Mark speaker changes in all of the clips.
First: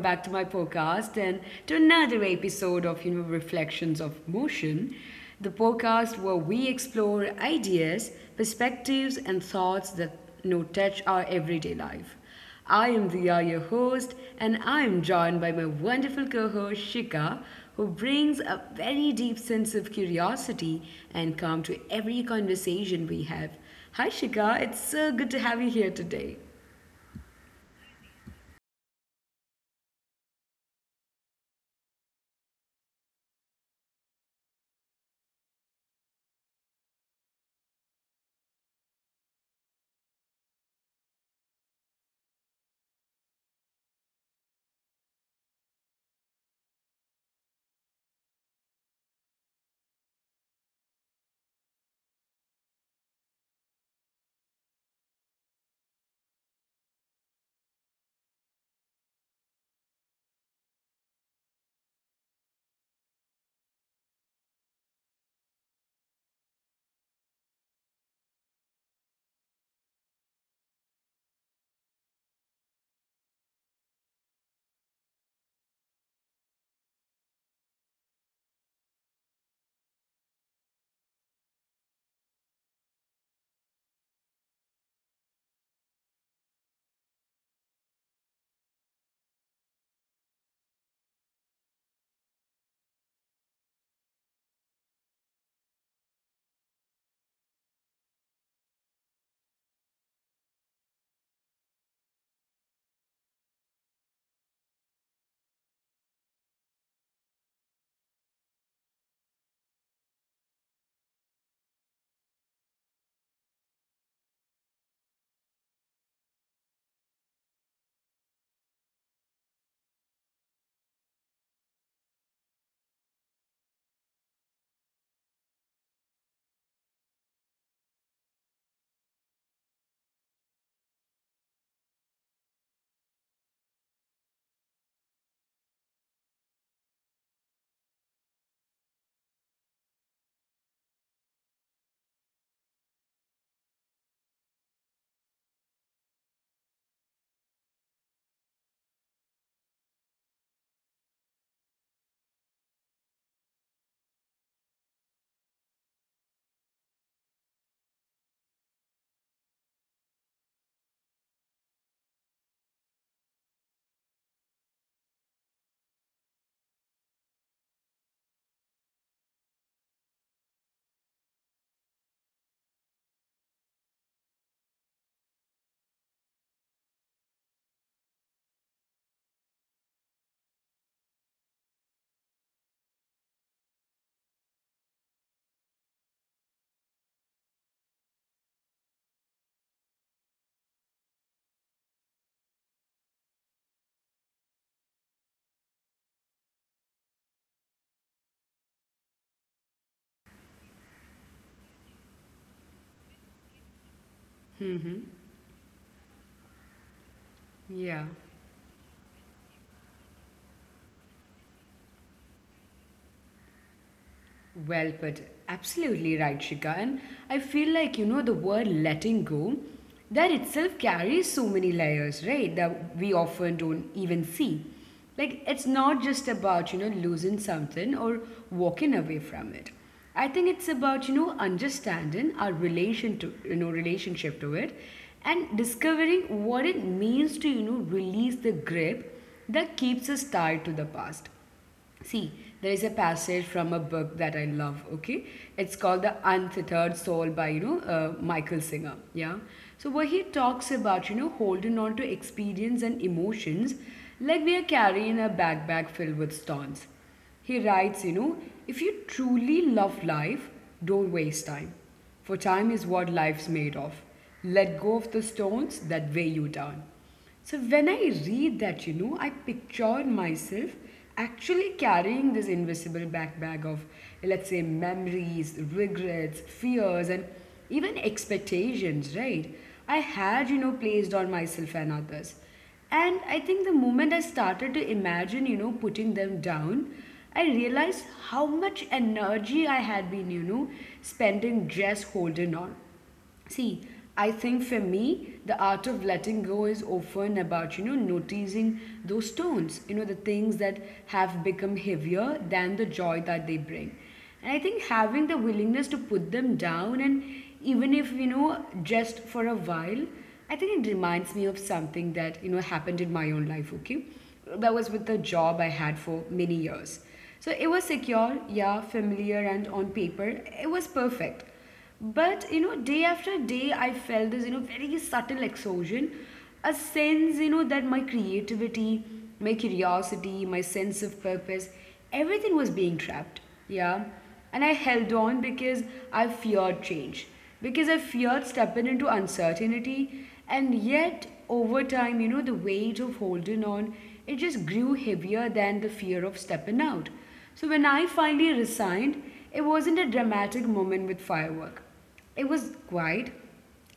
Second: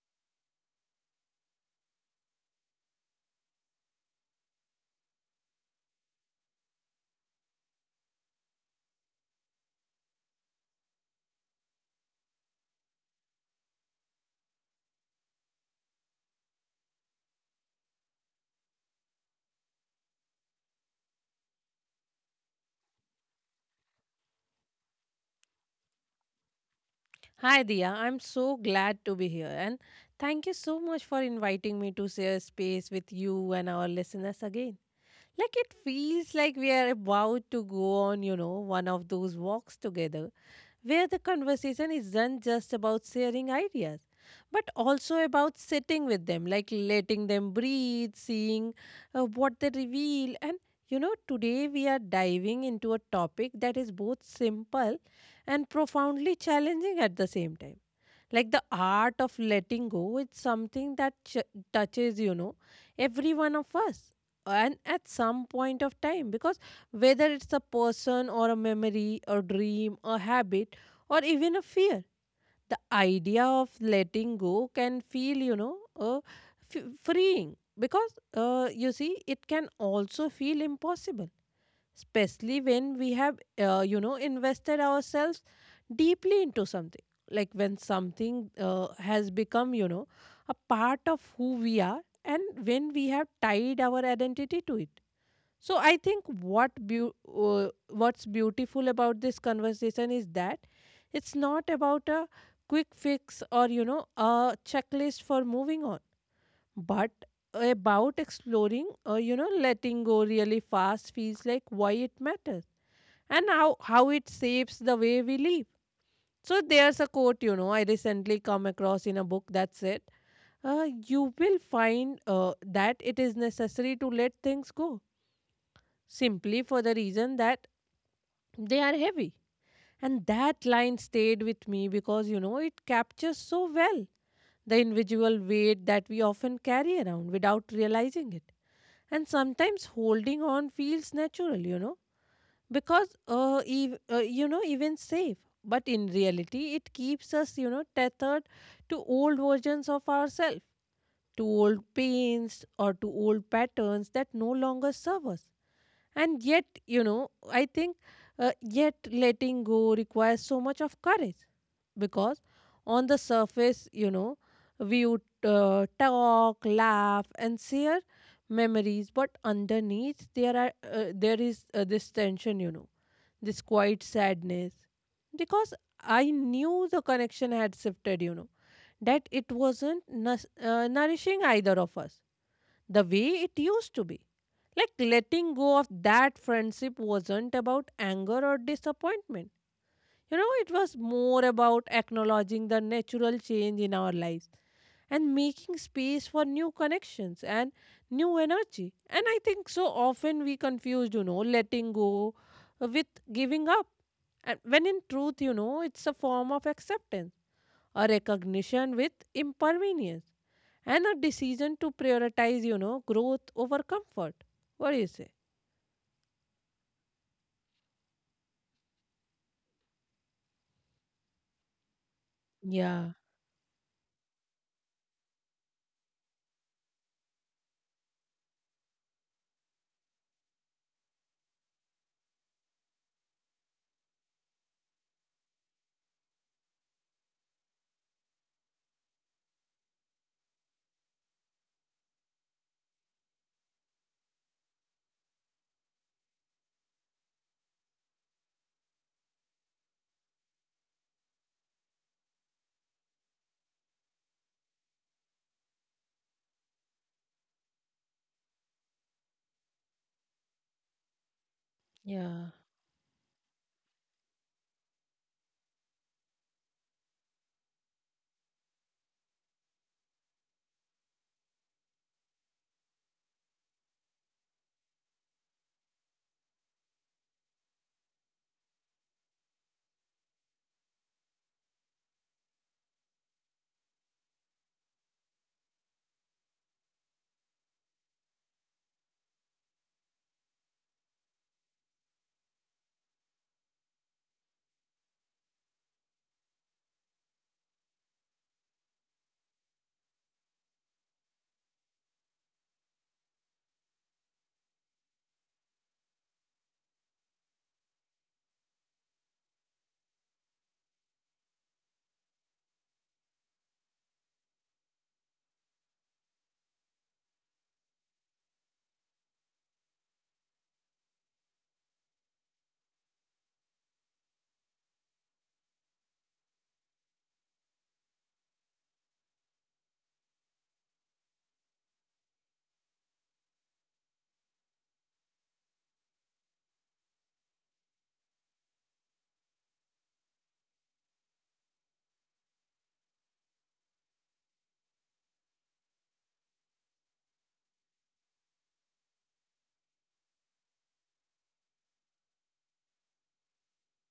Speaker 1: back to my podcast and to another episode of Reflections of Motion, the podcast where we explore ideas, perspectives and thoughts that touch our everyday life. I am Diya, your host, and I am joined by my wonderful co-host Shika, who brings a very deep sense of curiosity and calm to every conversation we have. Hi Shika, it's so good to have you here today.
Speaker 2: Hi, Dia. I'm so glad to be here. And thank you so much for inviting me to share space with you and our listeners again. Like, it feels like we are about to go on, you know, one of those walks together where the conversation isn't just about sharing ideas, but also about sitting with them, like letting them breathe, seeing what they reveal. And, you know, today we are diving into a topic that is both simple and profoundly challenging at the same time like the art of letting go. It's something that touches, you know, every one of us. And at some point of time, because whether it's a person or a memory, a dream, a habit, or even a fear, the idea of letting go can feel, you know, freeing. Because you see, it can also feel impossible especially when we have you know invested ourselves deeply into something like when something has become you know a part of who we are and when we have tied our identity to it. So I think uh, what's beautiful about this conversation is that it's not about a quick fix or you know a checklist for moving on but about exploring you know letting go really fast feels like why it matters and how it shapes the way we live. So there's a quote you know I recently come across in a book that said, "You will find that it is necessary to let things go simply for the reason that they are heavy." And that line stayed with me because you know it captures so well the individual weight that we often carry around without realizing it. And sometimes holding on feels natural, you know because you know even safe but in reality it keeps us you know tethered to old versions of ourselves, to old pains or to old patterns that no longer serve us. And yet, you know, I think yet letting go requires so much of courage because on the surface, you know, we would talk, laugh, and share memories, but underneath there is this tension, you know, this quiet sadness because I knew the connection had shifted, you know, that it wasn't nourishing either of us the way it used to be. Like letting go of that friendship wasn't about anger or disappointment. You know, it was more about acknowledging the natural change in our lives and making space for new connections and new energy. And I think so often we confuse, you know, letting go with giving up. And when in truth, you know, it's a form of acceptance, a
Speaker 1: Yeah.
Speaker 2: recognition with impermanence and a decision to prioritize, you know, growth over comfort. What do you
Speaker 1: Well
Speaker 2: say?
Speaker 1: put. Absolutely right, Shika. And I feel like, the word letting go, that itself carries so many layers, right? That
Speaker 2: Yeah.
Speaker 1: we often don't even see. Like, it's not just about, losing something or walking away from it. I think it's about, understanding our relation to, relationship to it and discovering what it means to, release the grip that keeps us tied to the past. See, there is a passage from a book that I love. Okay, it's called The Untethered Soul by Michael Singer. Yeah, so where he talks about holding on to experience and emotions like we are carrying a backpack filled with stones. He writes, if you truly love life, don't waste time,
Speaker 2: Yeah.
Speaker 1: for time is what life's made of. Let go of the stones that weigh you down. So when I read that, I pictured myself actually carrying this invisible backpack of, let's say, memories, regrets, fears, and even expectations, right? I had, placed on myself and others. And I think the moment I started to imagine, putting them down, I realized how much energy I had been, spending just holding on. See, I think for me, the art of letting go is often about, noticing those stones, the things that have become heavier than the joy that they bring. And I think having the willingness to put them down, and even if, just for a while, I think it reminds me of something that, happened in my own life, okay? That was with the job I had for many years. So it was secure, yeah, familiar, and on paper, it was perfect. But day after day, I felt this very subtle exhaustion, a sense that my creativity, my curiosity, my sense of purpose, everything was being trapped. Yeah, and I held on because I feared change, because I feared stepping into uncertainty, and yet over time, the weight of holding on it just grew heavier than the fear of stepping out. So when I finally resigned, it wasn't a dramatic moment with firework. It was quiet,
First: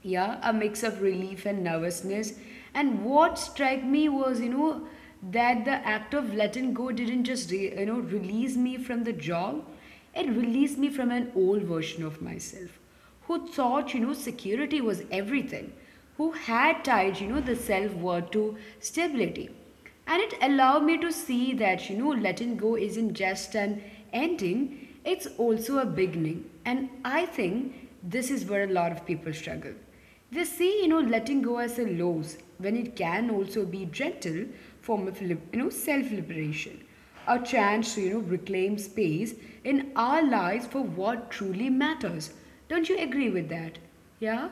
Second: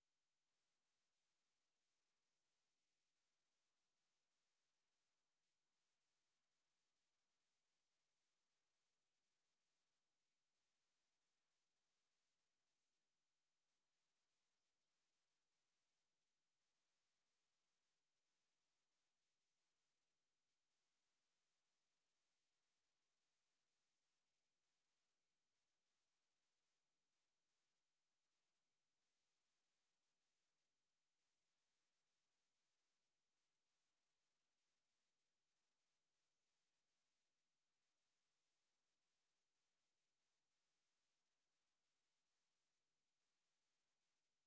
Speaker 1: yeah, a mix of relief and nervousness. And what struck me was, that the act of letting go didn't just, release me from the job. It released me from an old version of myself who thought, security was everything, who had tied, the self worth to stability. And it allowed me to see that, letting go isn't just an ending, it's also a beginning. And I think this is where a lot of people struggle. They see, letting go as a loss when it can also be gentle form of, self-liberation. A chance to, reclaim space in our lives for what truly matters. Don't you agree with that? Yeah?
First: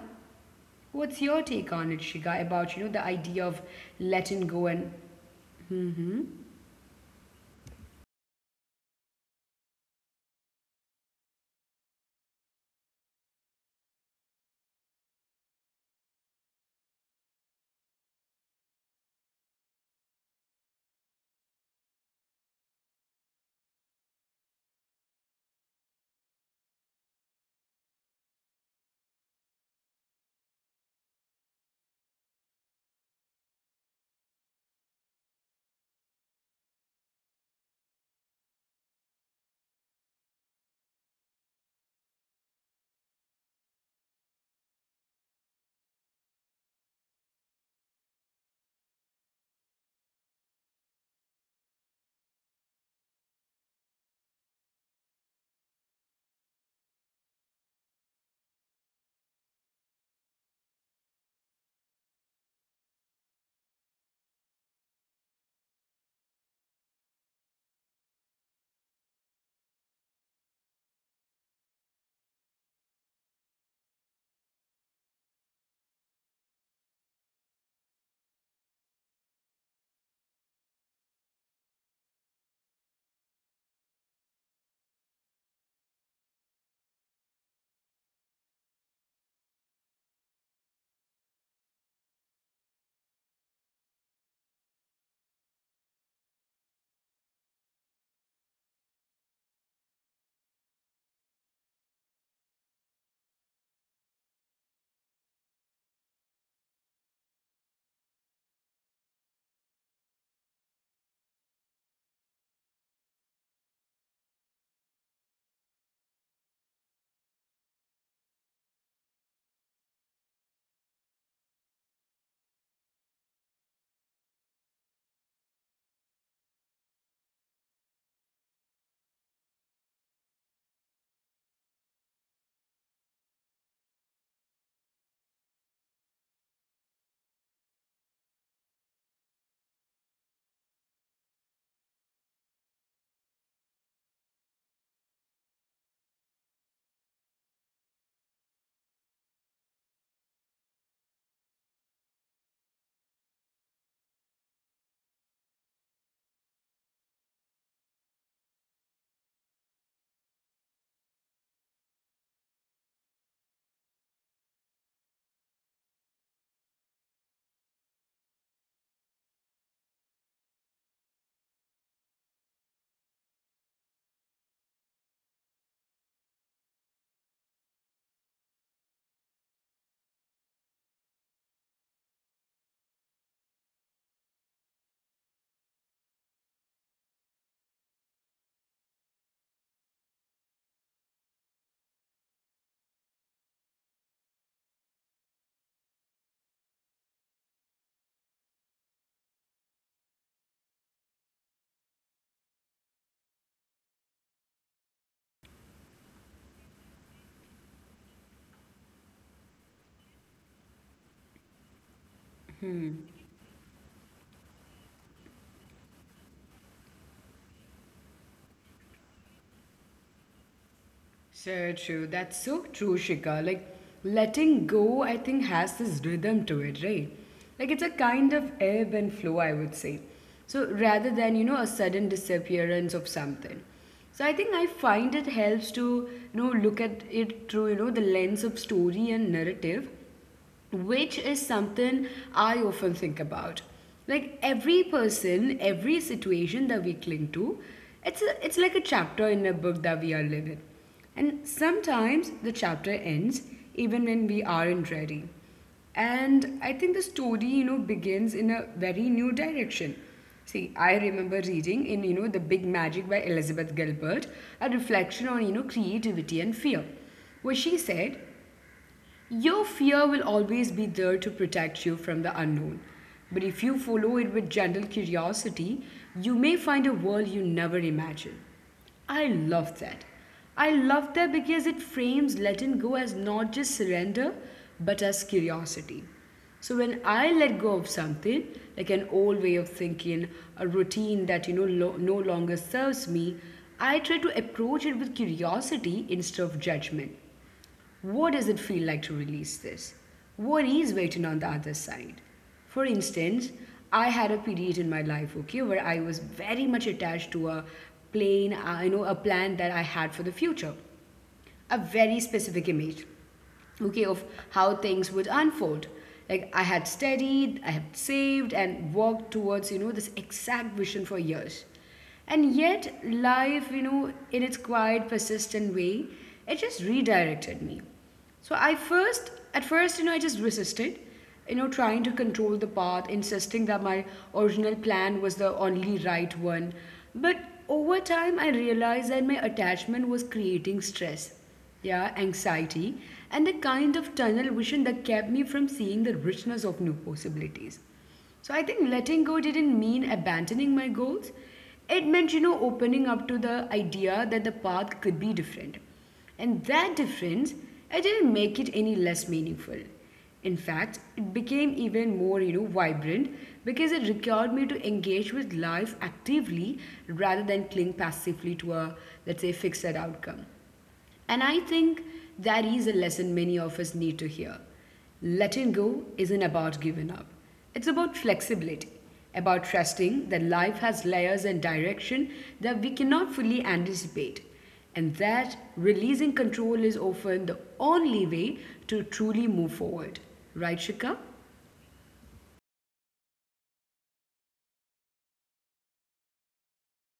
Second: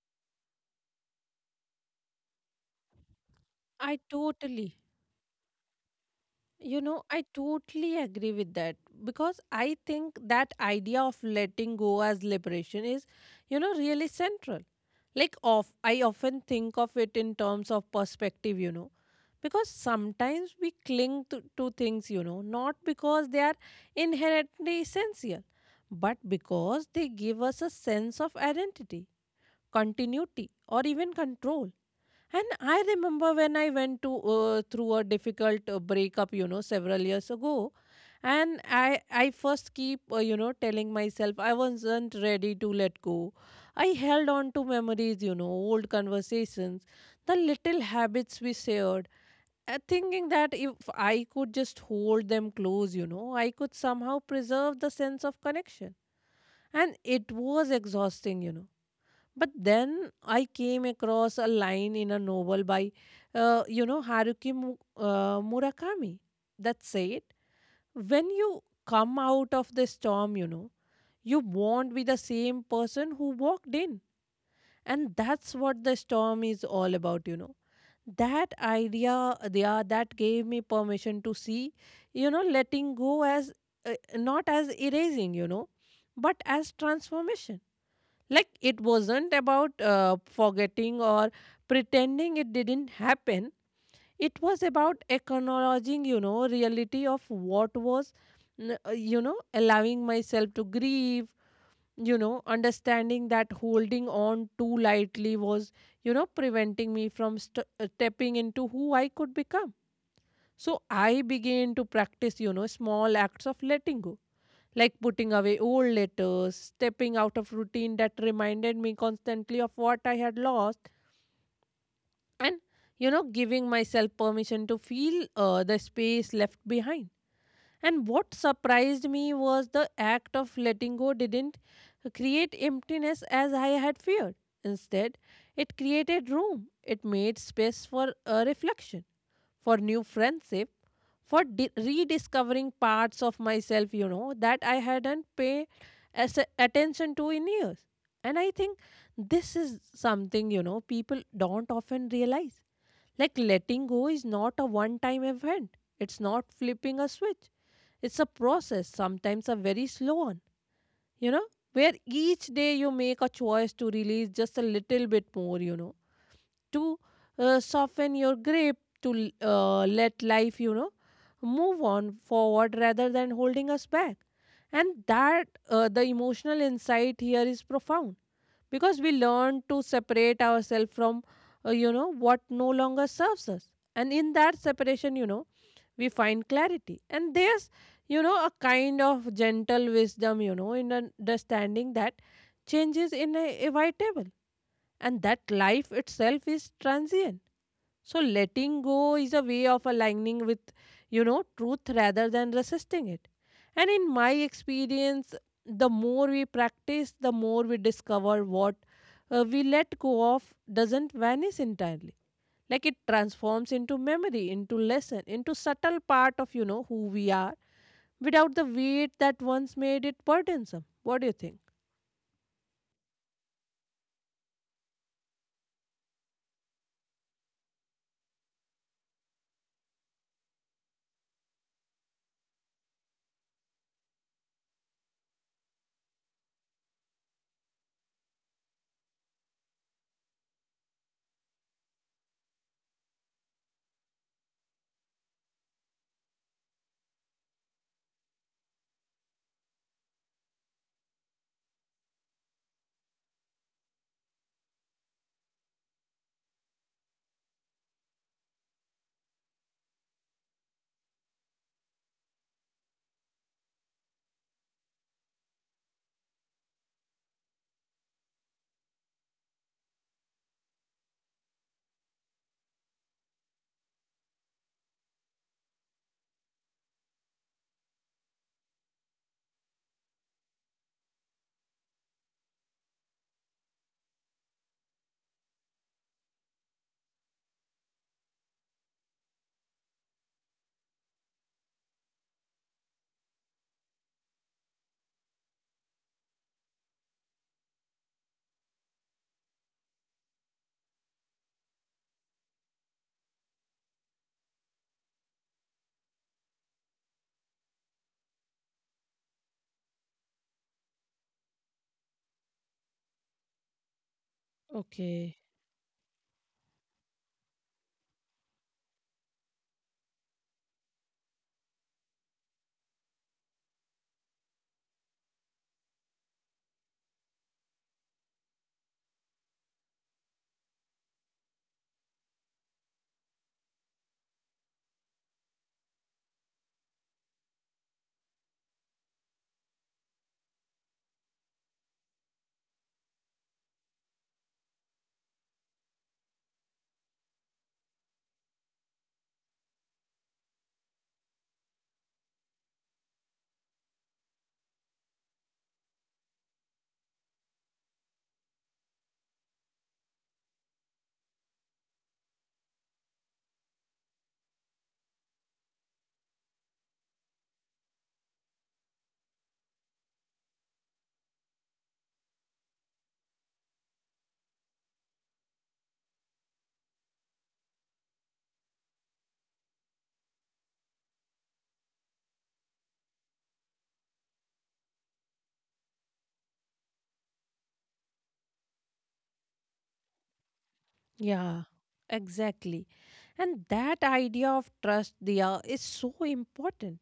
Speaker 1: What's your take on it, Shiga, about, the idea of
Speaker 2: I
Speaker 1: letting go
Speaker 2: totally,
Speaker 1: and
Speaker 2: you know, I totally agree with that because I think that idea of letting go as liberation is, you know, really central. Like, of I often think of it in terms of perspective, you know, because sometimes we cling to, things, you know, not because they are inherently essential, but because they give us a sense of identity continuity or even control. And I remember when I went to through a difficult breakup you know several years ago and I first keep you know telling myself I wasn't ready to let go. I held on to memories you know old conversations, the little habits we shared, thinking that if I could just hold them close you know I could somehow preserve the sense of connection. And it was exhausting you know. But then I came across a line in a novel by, you know, Murakami that said, when you come out of the storm, you know, you won't be the same person who walked in. And that's what the storm is all about, you know. That idea, yeah, that gave me permission to see, you know, letting go as not as erasing, you know, but as transformation like it wasn't about forgetting or pretending it didn't happen. It was about acknowledging, you know, reality of what was, you know, allowing myself to grieve, you know, understanding that holding on too lightly was, you know, preventing me from stepping into who I could become. So I began to practice, you know, small acts of letting go like putting away old letters, stepping out of routine that reminded me constantly of what I had lost, and you know, giving myself permission to feel the space left behind. And what surprised me was the act of letting go didn't create emptiness as I had feared. Instead, it created room, it made space for a reflection, for new friendship for rediscovering parts of myself you know that I hadn't paid as attention to in years. And I think this is something you know people don't often realize. Like letting go is not a one time event, it's not flipping a switch, it's a process sometimes a very slow one you know where each day you make a choice to release just a little bit more you know to soften your grip to let life you know move on forward rather than holding us back. And that the emotional insight here is profound because we learn to separate ourselves from you know what no longer serves us and in that separation you know we find clarity and there's you know a kind of gentle wisdom you know in understanding that change is inevitable and that life itself is transient so letting go is a way of aligning with, you know, truth rather than resisting it. And in my experience, the more we practice, the more we discover what we let go of doesn't vanish entirely. Like it transforms into memory, into lesson, into subtle part of, you know, who we are without the weight that once made it burdensome. What do you think?
Speaker 1: so true. That's so true, Shika. Like letting go, I think, has this rhythm to it, right? Like it's a kind of ebb and flow, I would say. So rather than, a sudden disappearance of something. So I think I find it helps to, look at it through, the lens of story and narrative, which is something I often think about. Like every person, every situation that we cling to, it's like a chapter in a book that we are living. And sometimes the chapter ends even when we aren't ready. And I think the story, begins in a very new direction. See, I remember reading in, The Big Magic by Elizabeth Gilbert, a reflection on, creativity and fear, where she said, your fear will always be there to protect you from the unknown. But if you follow it with gentle curiosity, you may find a world you never imagined. I love that. I love that because it frames letting go as not just surrender, but as curiosity. So when I let go of something, like an old way of thinking, a routine that no longer serves me, I try to approach it with curiosity instead of judgment. What does it feel like to release this? What is waiting on the other side? For instance, I had a period in my life, okay, where I was very much attached to a plan that I had for the future, a very specific image, okay, of how things would
Speaker 2: Okay.
Speaker 1: unfold. Like I had studied, I had saved, and worked towards, this exact vision for years. And yet, life, in its quiet, persistent way, it just redirected me. So at first, I just resisted, trying to control the path, insisting that my original plan was the only right one. But over time, I realized that my attachment was creating stress, yeah, anxiety, and a kind of tunnel vision that kept me from seeing the richness of new possibilities. So I think letting go didn't mean abandoning my goals. It meant, opening up to the idea that the path could be different. And that difference, I didn't make it any less meaningful. In fact, it became even more, vibrant because it required me to engage with life actively rather than cling passively to a, let's say, fixed outcome. And I think that is a lesson many of us need to hear. Letting go isn't about giving up, it's about flexibility, about trusting that life has layers and direction that we cannot fully anticipate, and that releasing control is often the only way to truly move forward. Right, Shika?
Speaker 2: Yeah, exactly. And that idea of trust, Dia, is so important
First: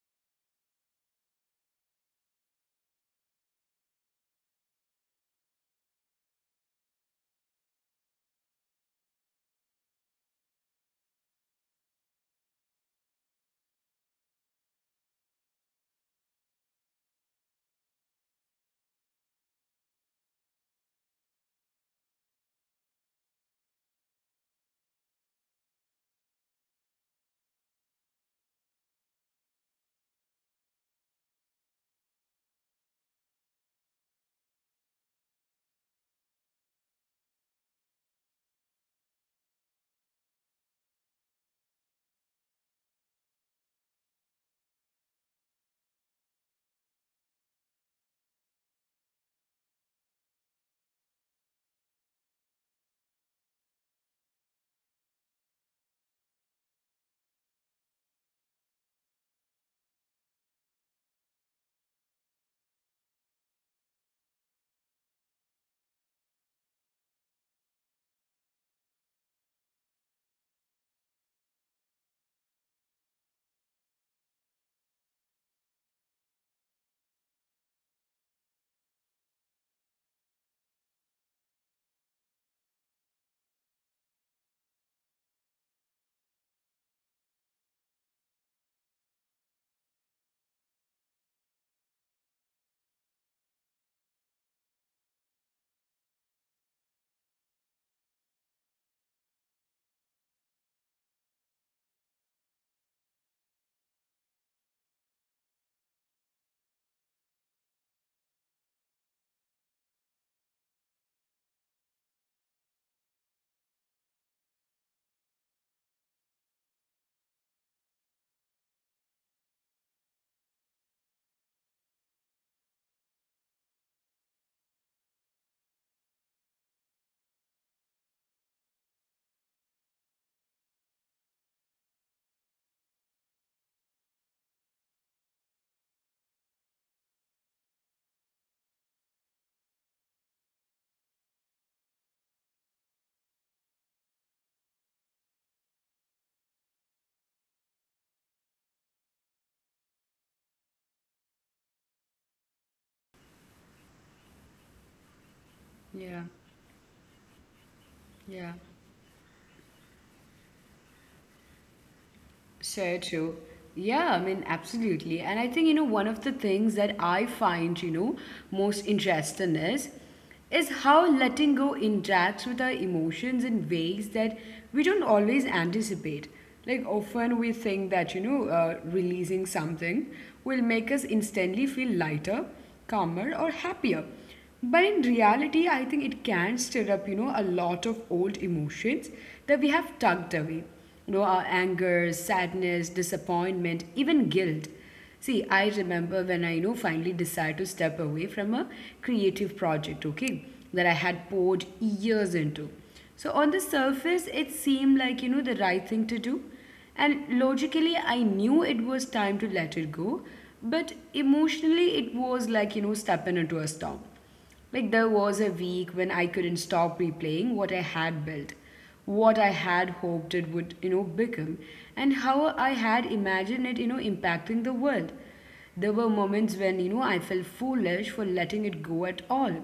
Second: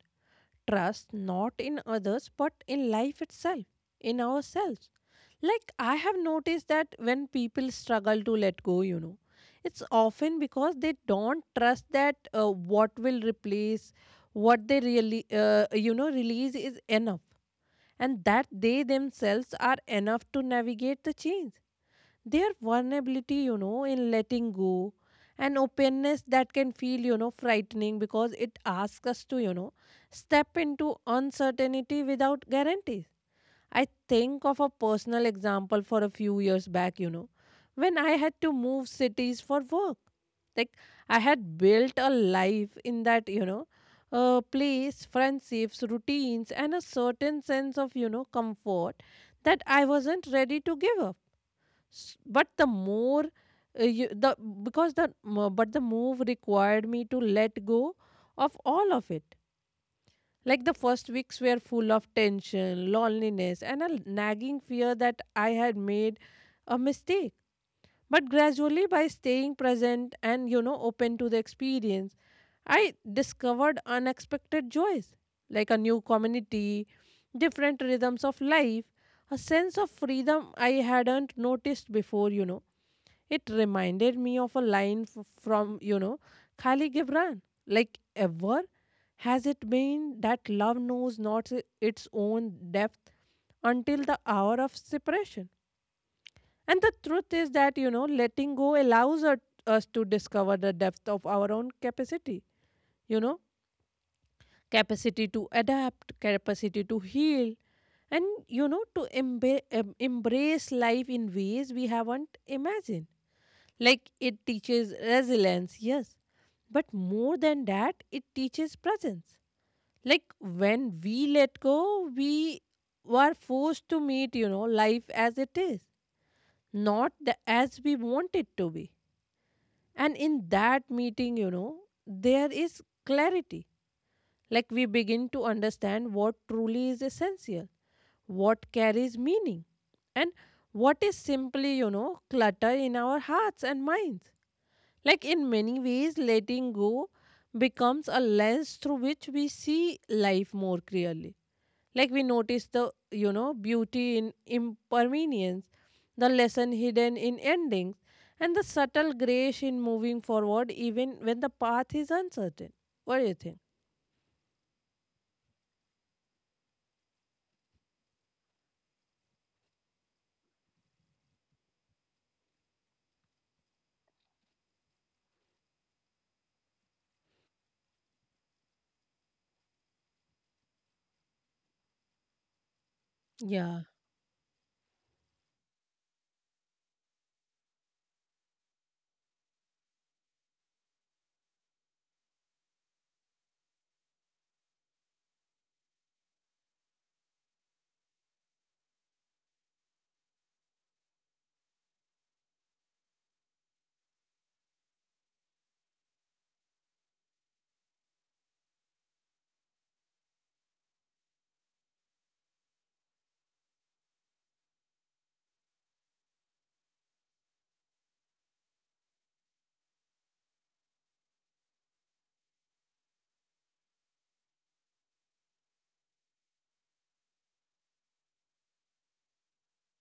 Speaker 2: trust not in others but in life itself, in ourselves. Like, I have noticed that when people struggle to let go, you know, it's often because they don't trust that what will replace what they really, you know, release is enough and that they themselves are enough to navigate the change, their vulnerability you know in letting go and openness that can feel you know frightening because it asks us to you know step into uncertainty without guarantees. I think of a personal example for a few years back you know when I had to move cities for work. Like I had built a life in that you know place, friendships, routines and a certain sense of you know comfort that I wasn't ready to give up. But the more you, the because the m- but the move required me to let go of all of it. Like the first weeks were full of tension loneliness and a nagging fear that I had made a mistake, but gradually by staying present and you know open to the experience I discovered unexpected joys like a new community, different rhythms of life, a sense of freedom I hadn't noticed before you know. It reminded me of a line from, you know, Khali Gibran. Like, ever has it been that love knows not its own depth until the hour of separation? And the truth is that, you know, letting go allows us to discover the depth of our own capacity, you know, capacity to adapt, capacity to heal, and, you know, to embrace life in ways we haven't imagined. Like it teaches resilience, yes. But more than that, it teaches presence. Like when we let go, we were forced to meet, you know, life as it is, not the, as we want it to be. And in that meeting, you know, there is clarity. Like we begin to understand what truly is essential, what carries meaning, and what is simply, you know, clutter in our hearts and minds. Like in many ways, letting go becomes a lens through which we see life more clearly. Like we notice the, you know, beauty in impermanence, the
Speaker 1: Yeah,
Speaker 2: lesson hidden in endings, and the
Speaker 1: yeah.
Speaker 2: subtle grace in moving forward even when the path is uncertain. What do you
Speaker 1: So
Speaker 2: think?
Speaker 1: true. Yeah, I mean, absolutely. And I think, one of the things that I find, most interesting is how letting go interacts with our emotions in ways that we don't always anticipate. Like often we think that, releasing something will make us instantly feel lighter, calmer,
Speaker 2: Yeah.
Speaker 1: or happier. But in reality, I think it can stir up, a lot of old emotions that we have tugged away. Our anger, sadness, disappointment, even guilt. See, I remember when I, finally decided to step away from a creative project, okay, that I had poured years into. So on the surface, it seemed like, the right thing to do. And logically, I knew it was time to let it go. But emotionally, it was like, stepping into a storm. Like there was a week when I couldn't stop replaying what I had built, what I had hoped it would, become, and how I had imagined it, impacting the world. There were moments when, I felt foolish for letting it go at all,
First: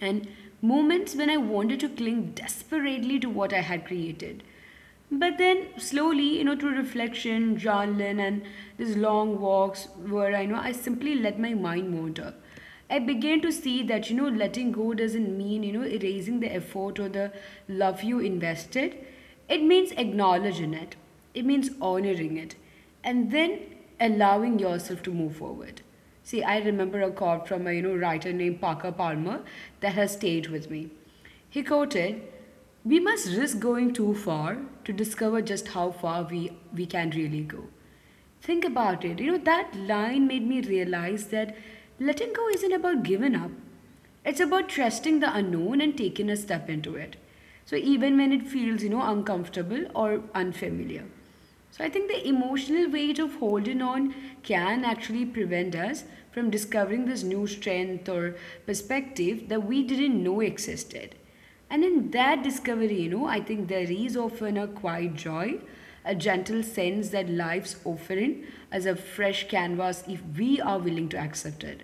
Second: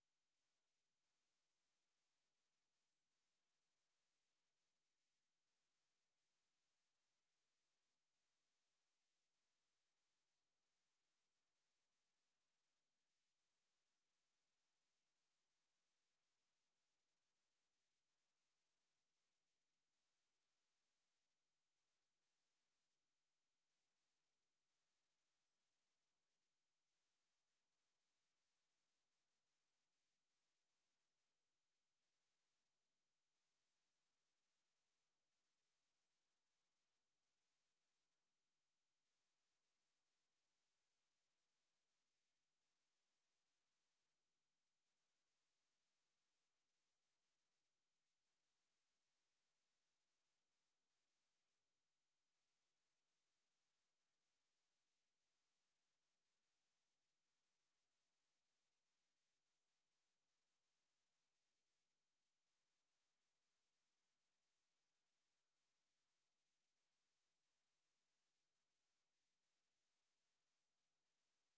Speaker 1: and moments when I wanted to cling desperately to what I had created. But then, slowly, through reflection, journaling, and these long walks where I know I simply let my mind wander, I began to see that, letting go doesn't mean, erasing the effort or the love you invested. It means acknowledging it, it means honoring it, and then allowing yourself to move forward. See, I remember a quote from a writer named Parker Palmer that has stayed with me. He quoted, "We must risk going too far to discover just how far we can really go." Think about it. That line made me realize that letting go isn't about giving up. It's about trusting the unknown and taking a step into it. So even when it feels, uncomfortable or unfamiliar. So I think the emotional weight of holding on can actually prevent us from discovering this new strength or perspective that we didn't know existed. And in that discovery, I think there is often a quiet joy, a gentle sense that life's offering as a fresh canvas if we are willing to accept it.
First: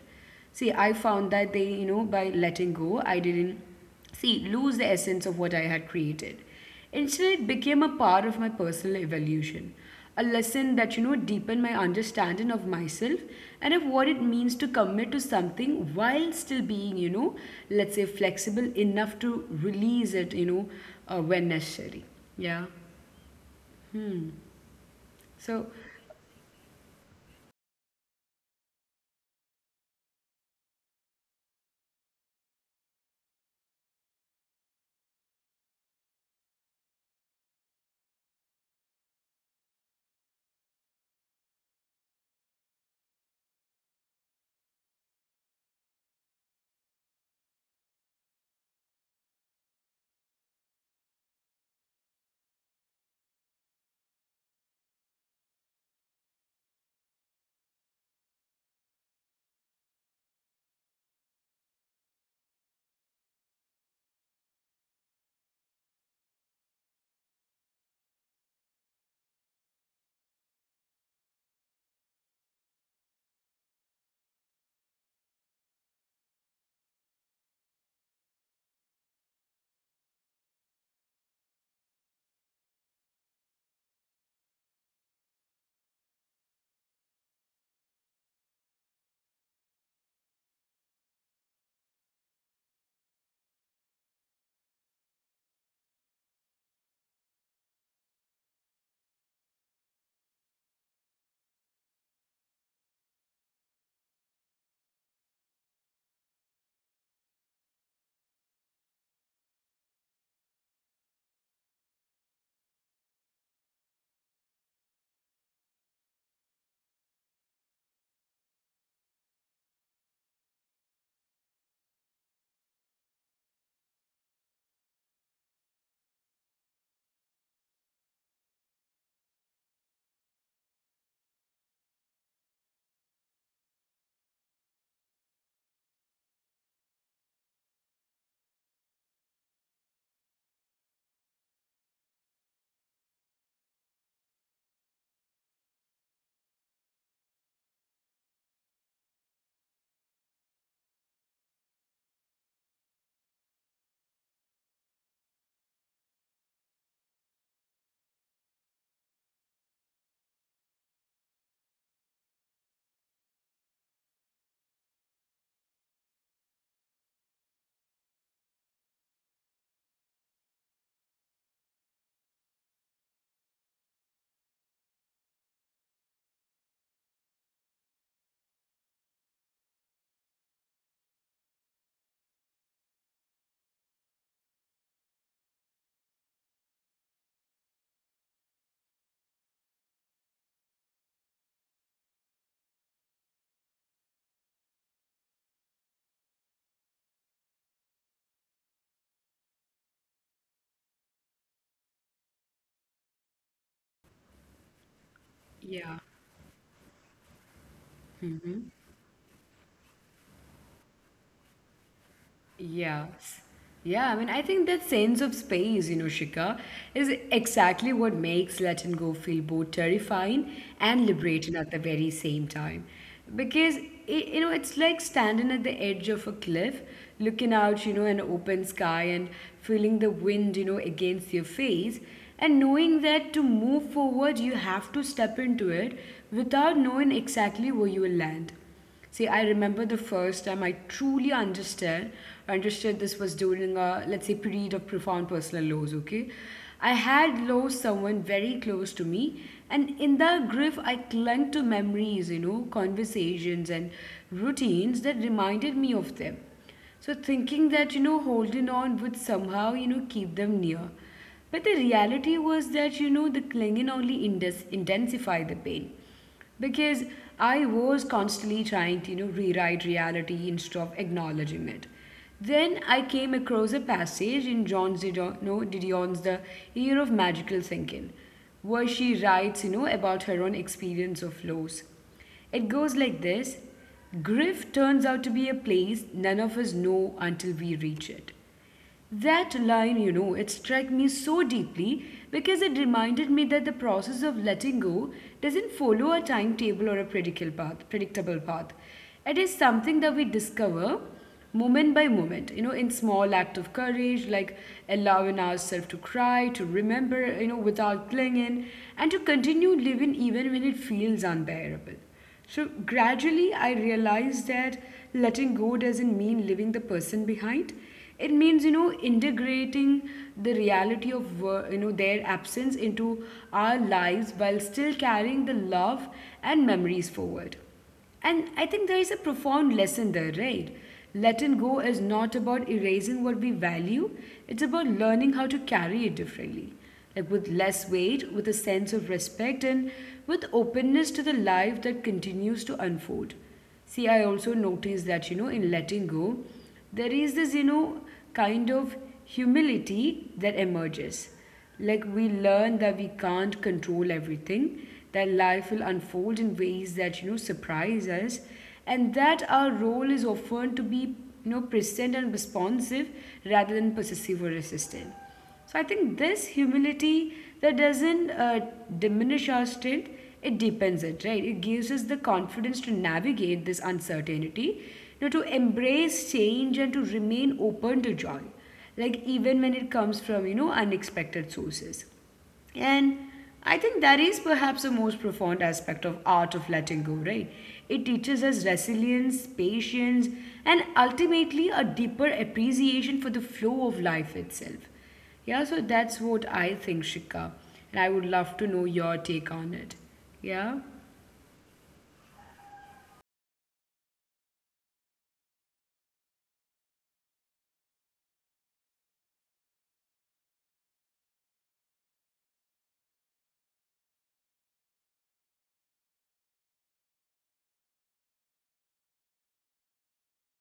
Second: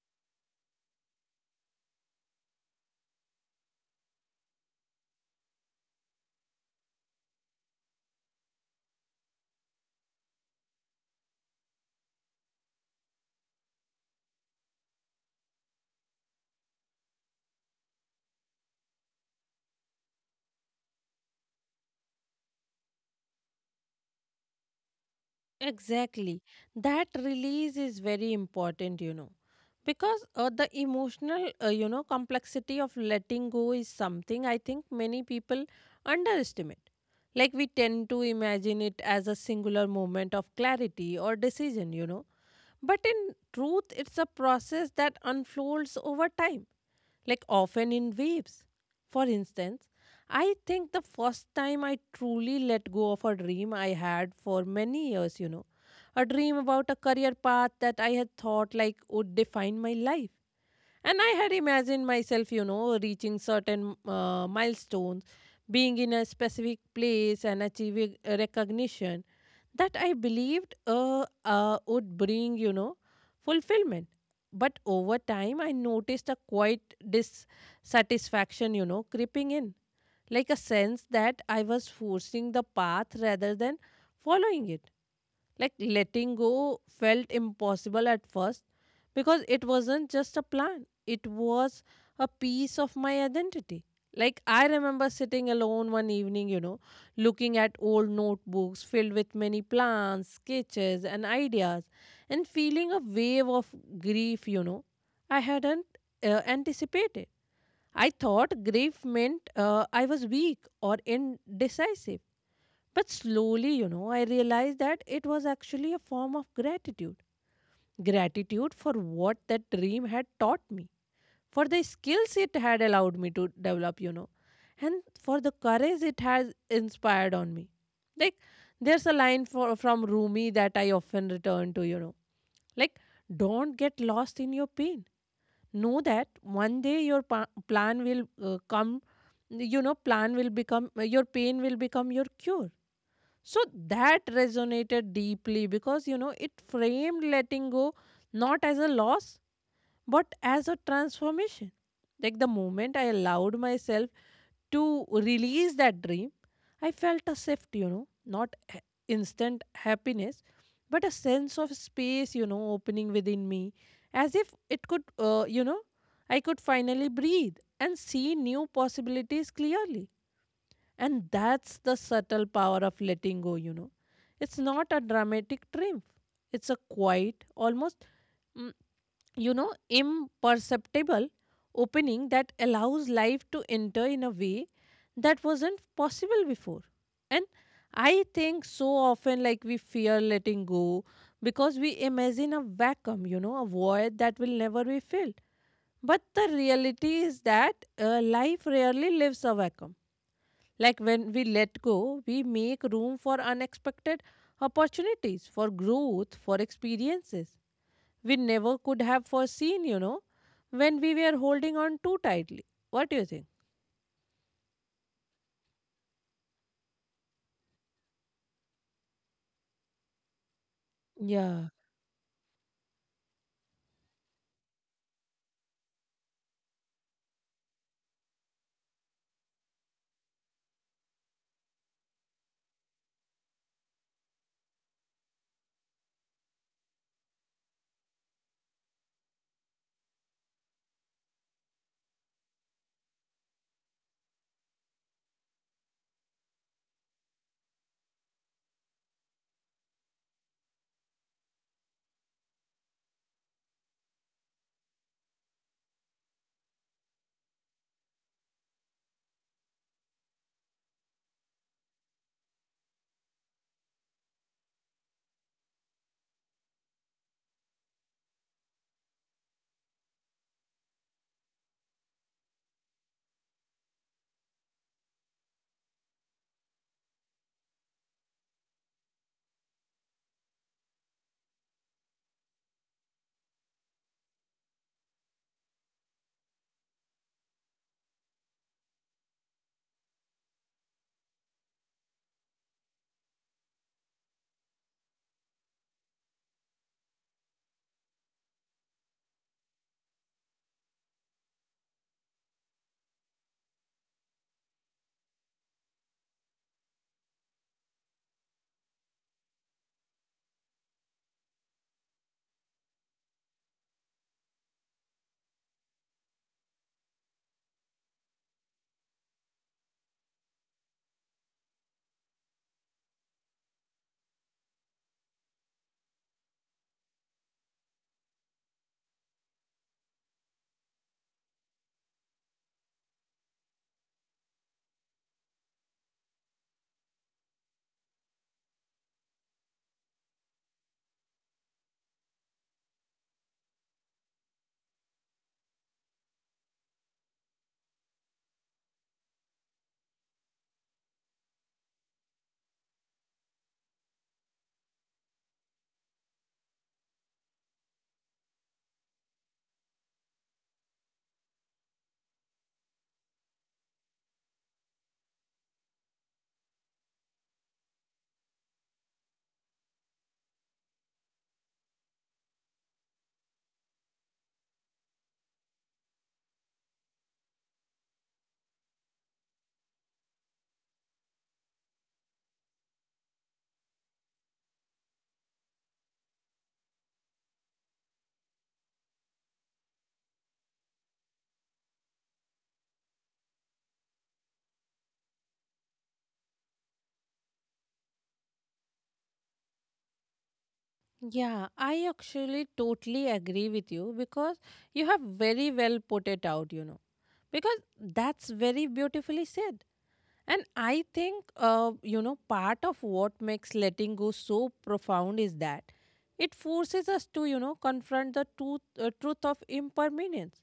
Speaker 1: See, I found that by letting go, I didn't see lose the essence of what I had created. Instead, it became a part of my personal evolution, a lesson that, deepened my understanding of myself and of what it means to commit to something while still being, let's say flexible enough to release it, when necessary. Yeah. So,
Speaker 2: Exactly. That release is very important, you know, because the emotional, you know, complexity of letting go is something I think many people underestimate. Like we tend to imagine it as a singular moment of clarity or decision, you know, but in truth, it's a process that unfolds over time like often in waves. For instance, I think the first time I truly let go of a dream I had for many years, a dream about a career path that I had thought like would define my life. And I had imagined myself, reaching certain milestones, being in a specific place and achieving a recognition that I believed would bring, fulfillment. But over time, I noticed a quite dissatisfaction, creeping in, like a sense that I was forcing the path rather than following it like letting go felt impossible at first because it wasn't just a plan, it was a piece of my identity. Like I remember sitting alone one evening, looking at old notebooks filled with many plans, sketches, and ideas, and feeling a wave of grief, I hadn't anticipated. I thought grief meant I was weak or indecisive but slowly, I realized that it was actually a form of gratitude. Gratitude for what that dream had taught me, for the skills it had allowed me to develop, and for the courage it has inspired on me. Like, there's a line from Rumi that I often return to, like, don't get lost in your pain. Know that one day your plan will come, plan will become, your pain will become your cure so that resonated deeply because you know it framed letting go not as a loss but as a transformation. Like the moment I allowed myself to release that dream, I felt a shift, not instant happiness, but a sense of space, opening within me as if it could, I could finally breathe and see new possibilities clearly and that's the subtle power of letting go, you know. It's not a dramatic triumph, it's a quiet, almost, mm, imperceptible opening that allows life to enter in a way that wasn't possible before. And I think so often, like, we fear letting go because we imagine a vacuum, a void that will never be filled. But the reality is that life rarely leaves a vacuum like when we let go, we make room for unexpected opportunities, for
Speaker 1: yeah.
Speaker 2: growth, for experiences we never could have foreseen, when we were holding on too tightly. What do
Speaker 1: Yeah.
Speaker 2: you think?
Speaker 1: Yeah, I mean, I think that sense of space, Shika, is exactly what makes letting go feel both terrifying and liberating
Speaker 2: Yeah.
Speaker 1: at the very same time. Because, it's like standing at the edge of a cliff, looking out, an open sky and feeling the wind, against your face, and knowing that to move forward, you have to step into it without knowing exactly where you will land. See, I remember the first time I truly understood this was during a let's say period of profound personal loss. Okay, I had lost someone very close to me, and in the grief, I clung to memories, conversations and routines that reminded me of them. So thinking that holding on would somehow keep them near, but the reality was that the clinging only intensified the pain because I was constantly trying to, rewrite reality instead of acknowledging it. Then I came across a passage in John Zidon, no, Didion's The Year of Magical Thinking, where she writes, about her own experience of loss. It goes like this: grief turns out to be a place none of us know until we reach it. That line, it struck me so deeply because it reminded me that the process of letting go doesn't follow a timetable or a predictable path. It is something that we discover moment by moment, in small act of courage, like allowing ourselves to cry, to remember, without clinging, and to continue living even when it feels unbearable. So gradually, I realized that letting go doesn't mean leaving the person behind. It means, integrating the reality of, their absence into our lives while still carrying the love and memories forward. And I think there is a profound lesson there, right? Letting go is not about erasing what we value, it's about learning how to carry it differently. Like with less weight, with a sense of respect, and with openness to the life that continues to unfold. See, I also noticed that, in letting go, there is this, kind of humility that emerges. Like we learn that we can't control everything, that life will unfold in ways that surprise us, and that our role is often to be present and responsive rather than possessive or resistant. So I think this humility that doesn't diminish our strength, it deepens it, right? It gives us the confidence to navigate this uncertainty, to embrace change and to remain open to joy like even when it comes from unexpected sources, and I think that is perhaps the most profound aspect of art of letting go, right? It teaches us resilience, patience, and ultimately a deeper appreciation for the flow of life itself. Yeah, so that's what I think, Shika. And I would love to know your take on it. Yeah?
Speaker 2: Yeah, I actually totally agree with you because you have very well put it out, you know. Because that's very beautifully said. And I think, part of what makes letting go so profound is that it forces us to, confront the truth, truth of impermanence,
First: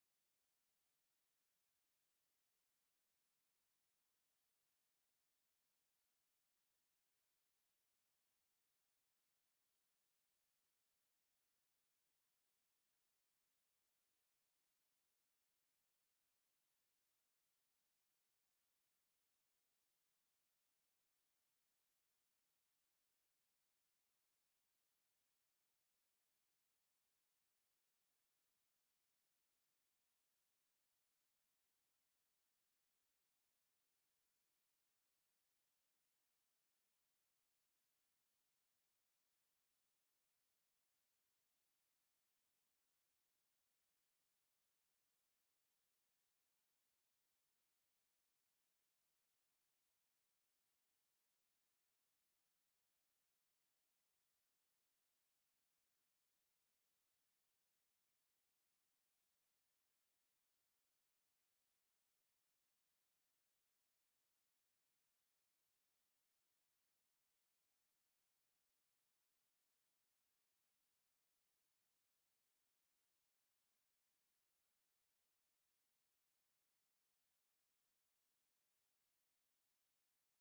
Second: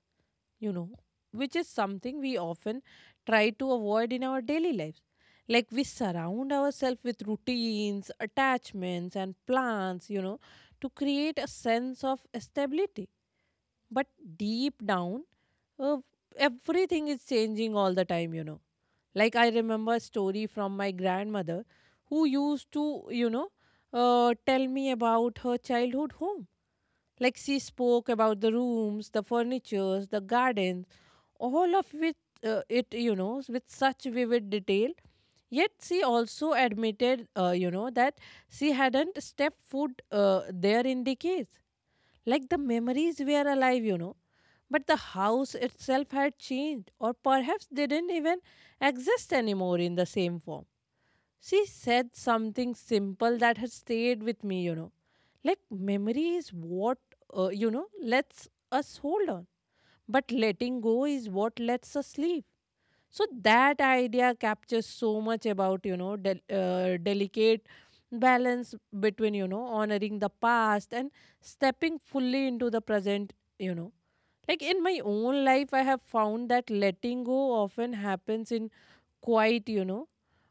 Speaker 2: you know, which is something we often try to avoid in our daily lives. Like we surround ourselves with routines, attachments, and plans, to create a sense of stability. But deep down, uh, everything is changing all the time, you know like I remember a story from my grandmother who used to, you know, tell me about her childhood home. Like she spoke about the rooms, the furnitures, the gardens, all of which with such vivid detail. Yet she also admitted, that she hadn't stepped foot there in decades. Like the memories were alive, you know but the house itself had changed, or perhaps didn't even exist anymore in the same form. She said something simple that has stayed with me, you know. Like, memory is what, lets us hold on, but letting go is what lets us leave. So, that idea captures so much about, delicate balance between, honoring the past and stepping fully into the present you know like in my own life, I have found that letting go often happens in quite,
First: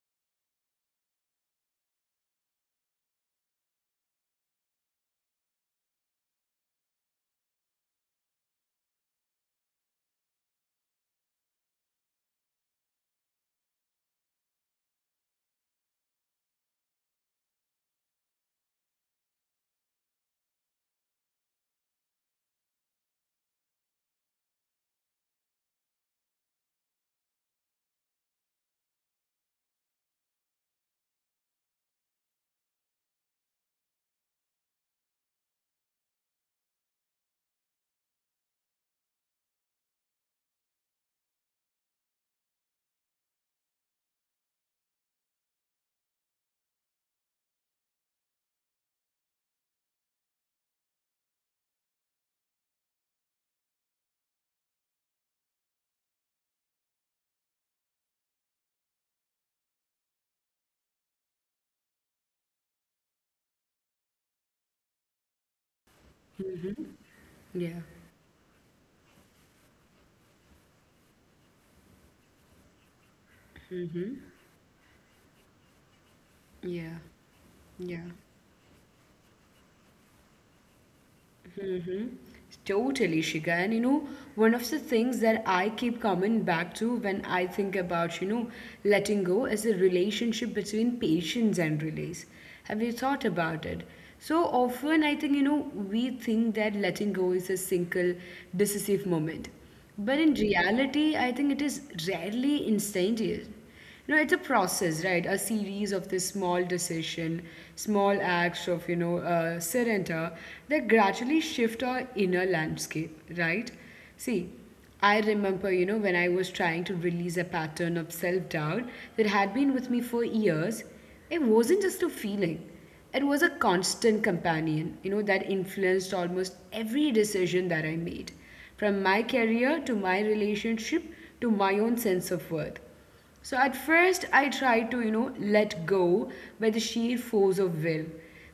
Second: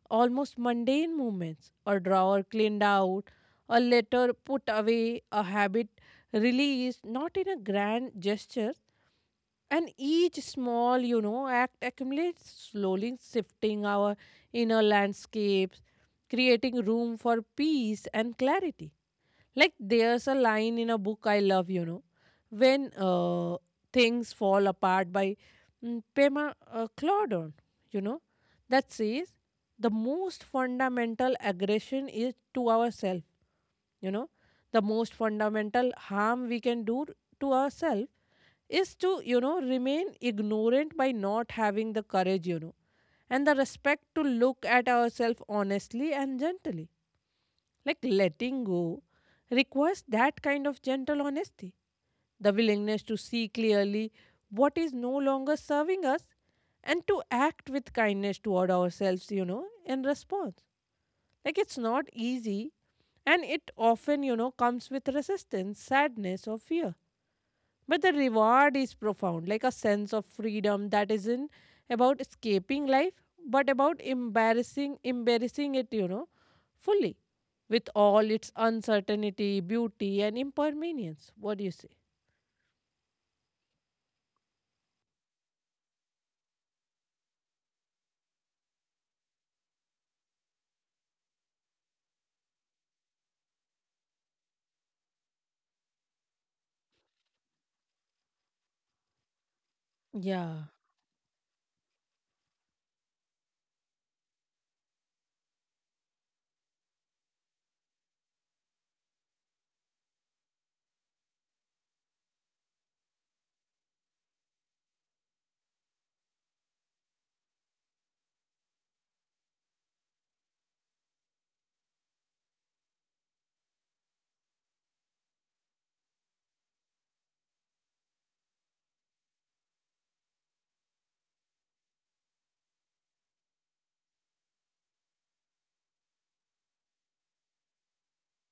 Speaker 2: almost mundane moments. A drawer cleaned out, a letter put away, a habit released, not in a grand gesture. And each small, act accumulates, slowly shifting our inner landscapes, creating room for peace and clarity. Like there's a line in a book I love, when things fall apart by Pema Claudon, you know, that says the most fundamental aggression is to ourselves, you know, the most fundamental harm we can do to ourselves is to, remain ignorant by not having the courage, and the respect to look at ourselves honestly and gently. Like letting go requires that kind of gentle honesty, the willingness to see clearly what is no longer serving us and to act with kindness toward ourselves, in response. Like it's not easy and it often, comes with resistance, sadness, or fear.
Speaker 1: Yeah.
Speaker 2: But the reward is profound, like a sense of freedom that isn't about escaping life, but about embarrassing it,
Speaker 1: Yeah.
Speaker 2: fully with
Speaker 1: Yeah.
Speaker 2: all its uncertainty, beauty, and impermanence. What do you say?
Speaker 1: Totally, Shika. And one of the things that I keep coming back to when I think about, letting go is the relationship between patience and release. Have you thought about it? So often, I think, we think that letting go is a single, decisive moment. But in
Speaker 2: Yeah,
Speaker 1: reality, I think it is rarely instantaneous. You know, it's a process, right? A series of this small decision, small acts of surrender that gradually shift our inner landscape, right? See, I remember, when I was trying to release a pattern of self doubt that had been with me for years, it wasn't just a feeling. It was a constant companion, that influenced almost every decision that I made, from my career to my relationship to my own sense of worth. So at first, I tried to, let go by the sheer force of will,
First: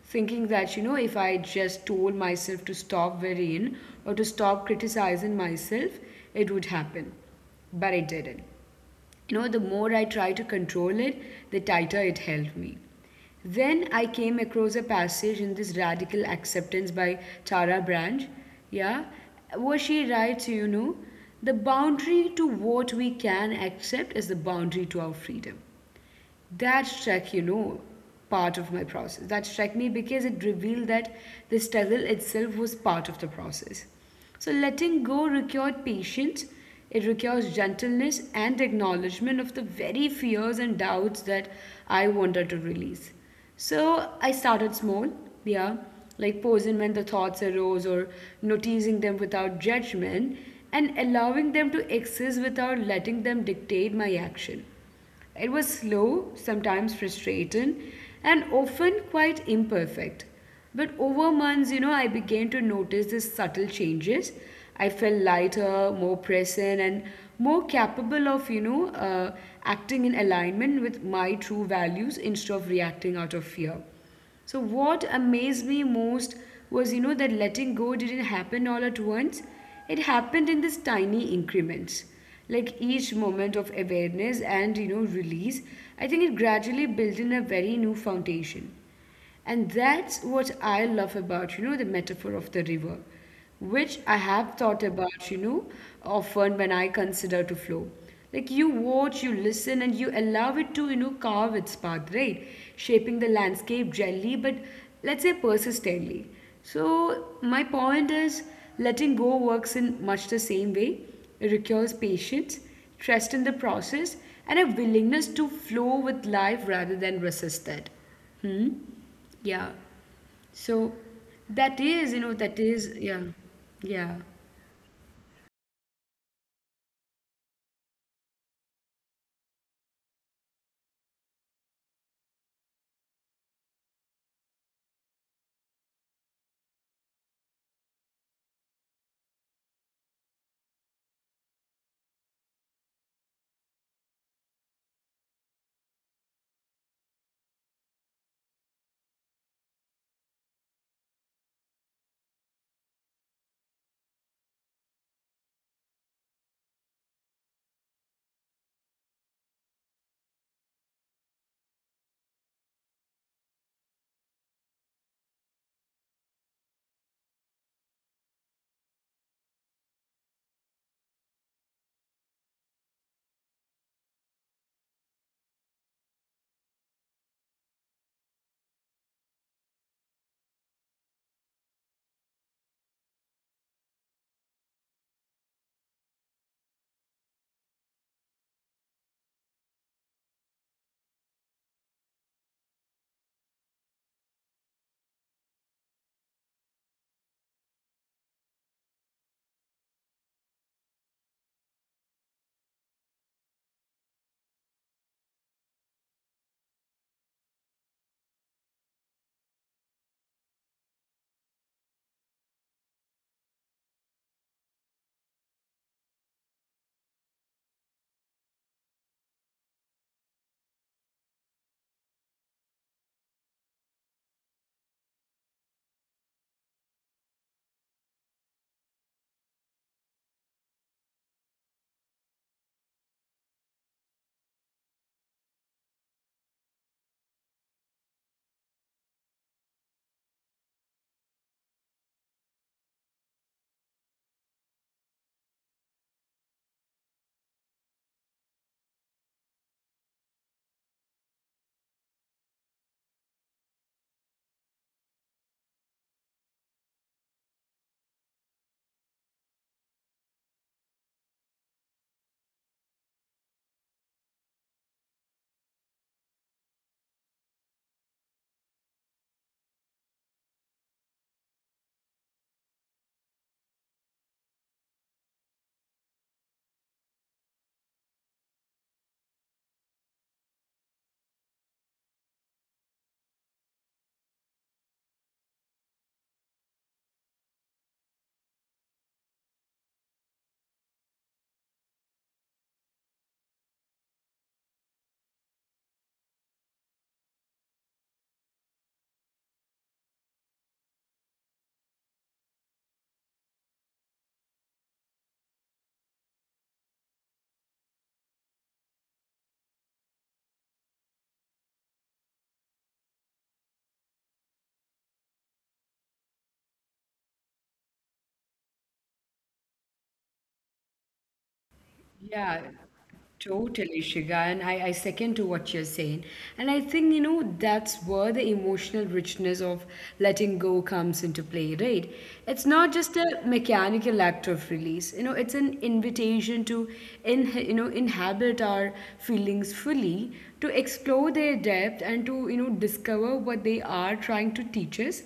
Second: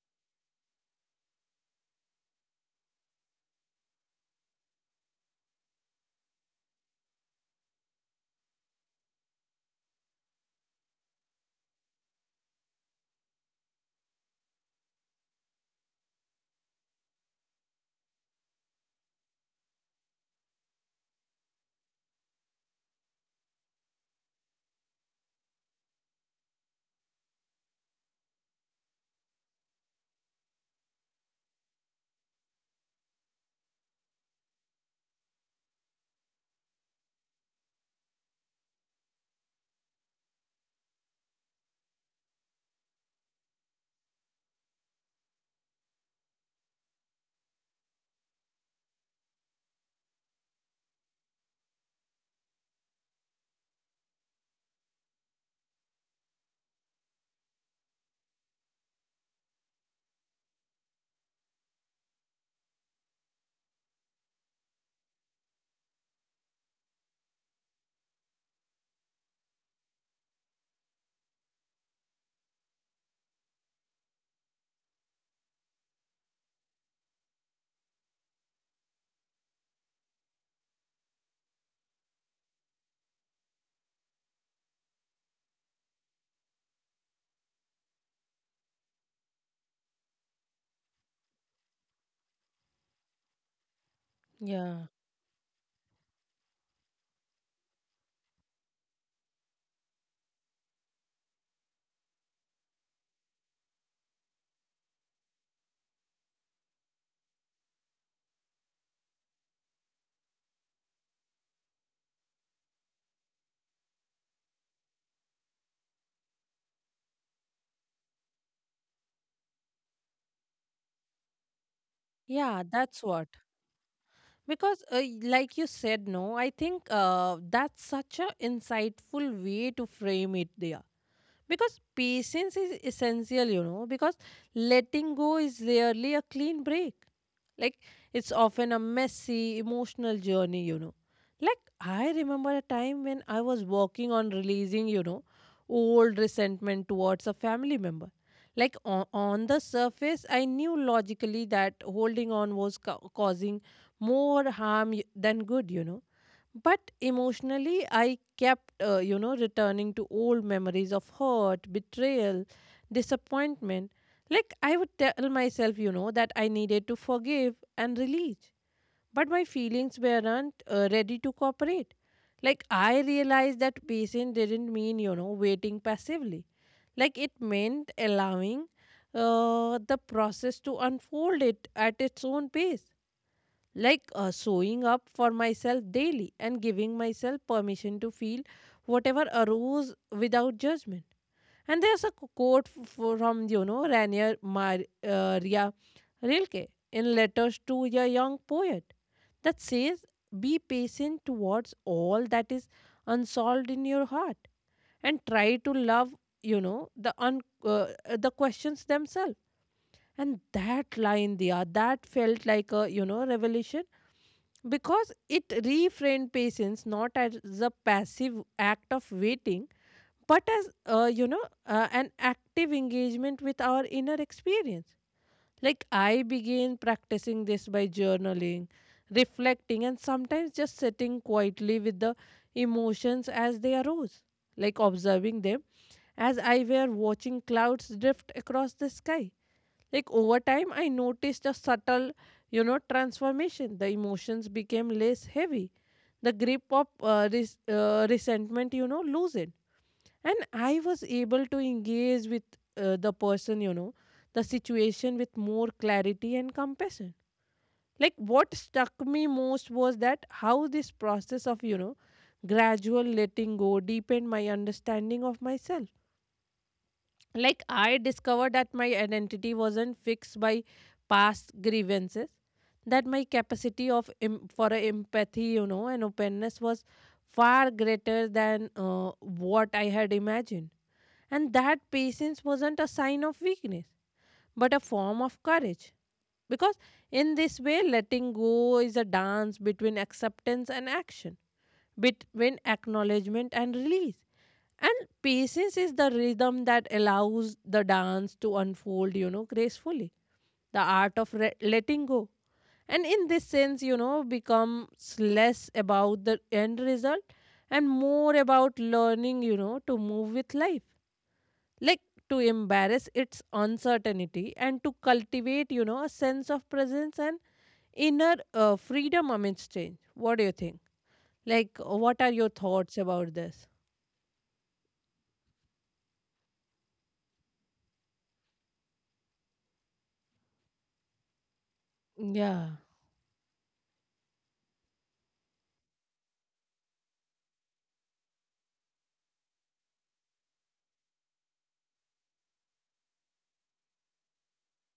Speaker 1: thinking that, if I just told myself to stop worrying or to stop criticizing myself, it would happen. But it didn't. You know, the more I tried to control it, the tighter it held me. Then I came across a passage in this Radical Acceptance by Tara Branch, yeah, where she writes, the boundary to what we can accept is the boundary to our freedom. That struck part of my process, that struck me because it revealed that the struggle itself was part of the process. So letting go required patience, it requires gentleness and acknowledgement of the very fears and doubts that I wanted to release. So I started small, yeah, like pausing when the thoughts arose or noticing them without judgment and allowing them to exist without letting them dictate my action. It was slow, sometimes frustrating, and often quite imperfect. But over months, I began to notice these subtle changes. I felt lighter, more present, and more capable of, acting in alignment with my true values instead of reacting out of fear. So what amazed me most was, that letting go didn't happen all at once. It happened in these tiny increments. Like each moment of awareness and, release, I think it gradually built in a very new foundation. And that's what I love about, the metaphor of the river, which I have thought
Speaker 2: yeah,
Speaker 1: about, often when I consider to flow. Like you watch, you listen, and you allow it to, carve its path, right? Shaping the landscape gently, but let's say persistently. So my point is, letting go works in much the same way. It requires patience, trust in the process, and a willingness to flow with life rather than resist it. Hmm? Yeah. So that is,
Speaker 2: yeah,
Speaker 1: you know,
Speaker 2: that's
Speaker 1: that
Speaker 2: what.
Speaker 1: is, yeah, yeah,
Speaker 2: Because, like you said, no, I think that's such a insightful way to frame it there. Because patience is essential, because letting go is rarely a clean break. Like, it's often a messy, emotional journey, you know. Like, I remember a time when I was working on releasing, old resentment towards a family member. Like, on the surface, I knew logically that holding on was causing more harm than good, you know but emotionally, I kept, returning to old memories of hurt, betrayal, disappointment. Like, I would tell myself, that I needed to forgive and release. But my feelings weren't ready to cooperate. Like, I realized that patience didn't mean, waiting passively. Like, it meant allowing the process to unfold it at its own pace like showing up for myself daily and giving myself permission to feel whatever arose without judgment. And there's a quote from, Rainier Maria Rilke in Letters to a Young Poet that says, be patient towards all that is unsolved in your heart and try to love, you know, the, un- uh, the questions themselves. And that line, there that felt like a, revelation because it reframed patience not as a passive act of waiting but as an active engagement with our inner experience like I began practicing this by journaling reflecting and sometimes just sitting quietly with the emotions as they arose like observing them as I were watching clouds drift across the sky like over time, I noticed a subtle, transformation. The emotions became less heavy. The grip of resentment, loosened. And I was able to engage with the person, the situation with more clarity and compassion. Like what struck me most was that how this process of, gradual letting go deepened my understanding of myself like, I discovered that my identity wasn't fixed by past grievances, that my capacity for a empathy, and openness was far greater than what I had imagined. And that patience wasn't a sign of weakness, but a form of courage. Because in this way, letting go is a dance between acceptance and action, between acknowledgement and release. And patience is the rhythm that allows the dance to unfold, gracefully. The art of letting go. And in this sense, becomes less about the end result and more about learning, to move with life. Like to embrace its uncertainty and to cultivate, a sense of presence and inner freedom amidst change. What do you think? Like, what are your
Speaker 1: yeah,
Speaker 2: thoughts about this?
Speaker 1: totally, Shiga. And I second to what you're saying. And I think, that's where the emotional richness of letting go comes into play, right? It's
Speaker 2: Yeah.
Speaker 1: not just a mechanical act of release, it's an invitation to, inhabit our feelings fully, to explore their depth and to, discover what they are trying to teach us.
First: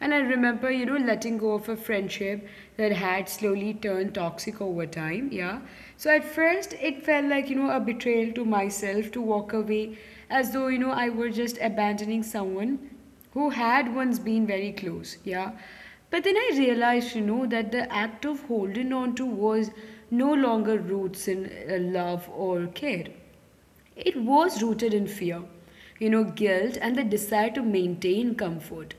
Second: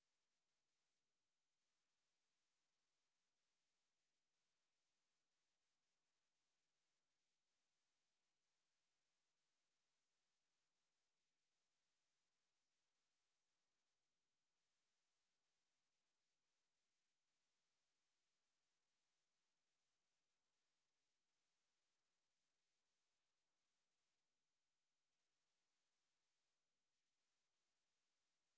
Speaker 1: And I remember, letting go of a friendship that had slowly turned toxic over time. Yeah. So at first, it felt like, a betrayal to myself to walk away as though, I were just abandoning someone who had once been very close. Yeah. But then I realized, that the act of holding on to was no longer roots in love or care. It was rooted in fear, guilt, and the desire to maintain comfort.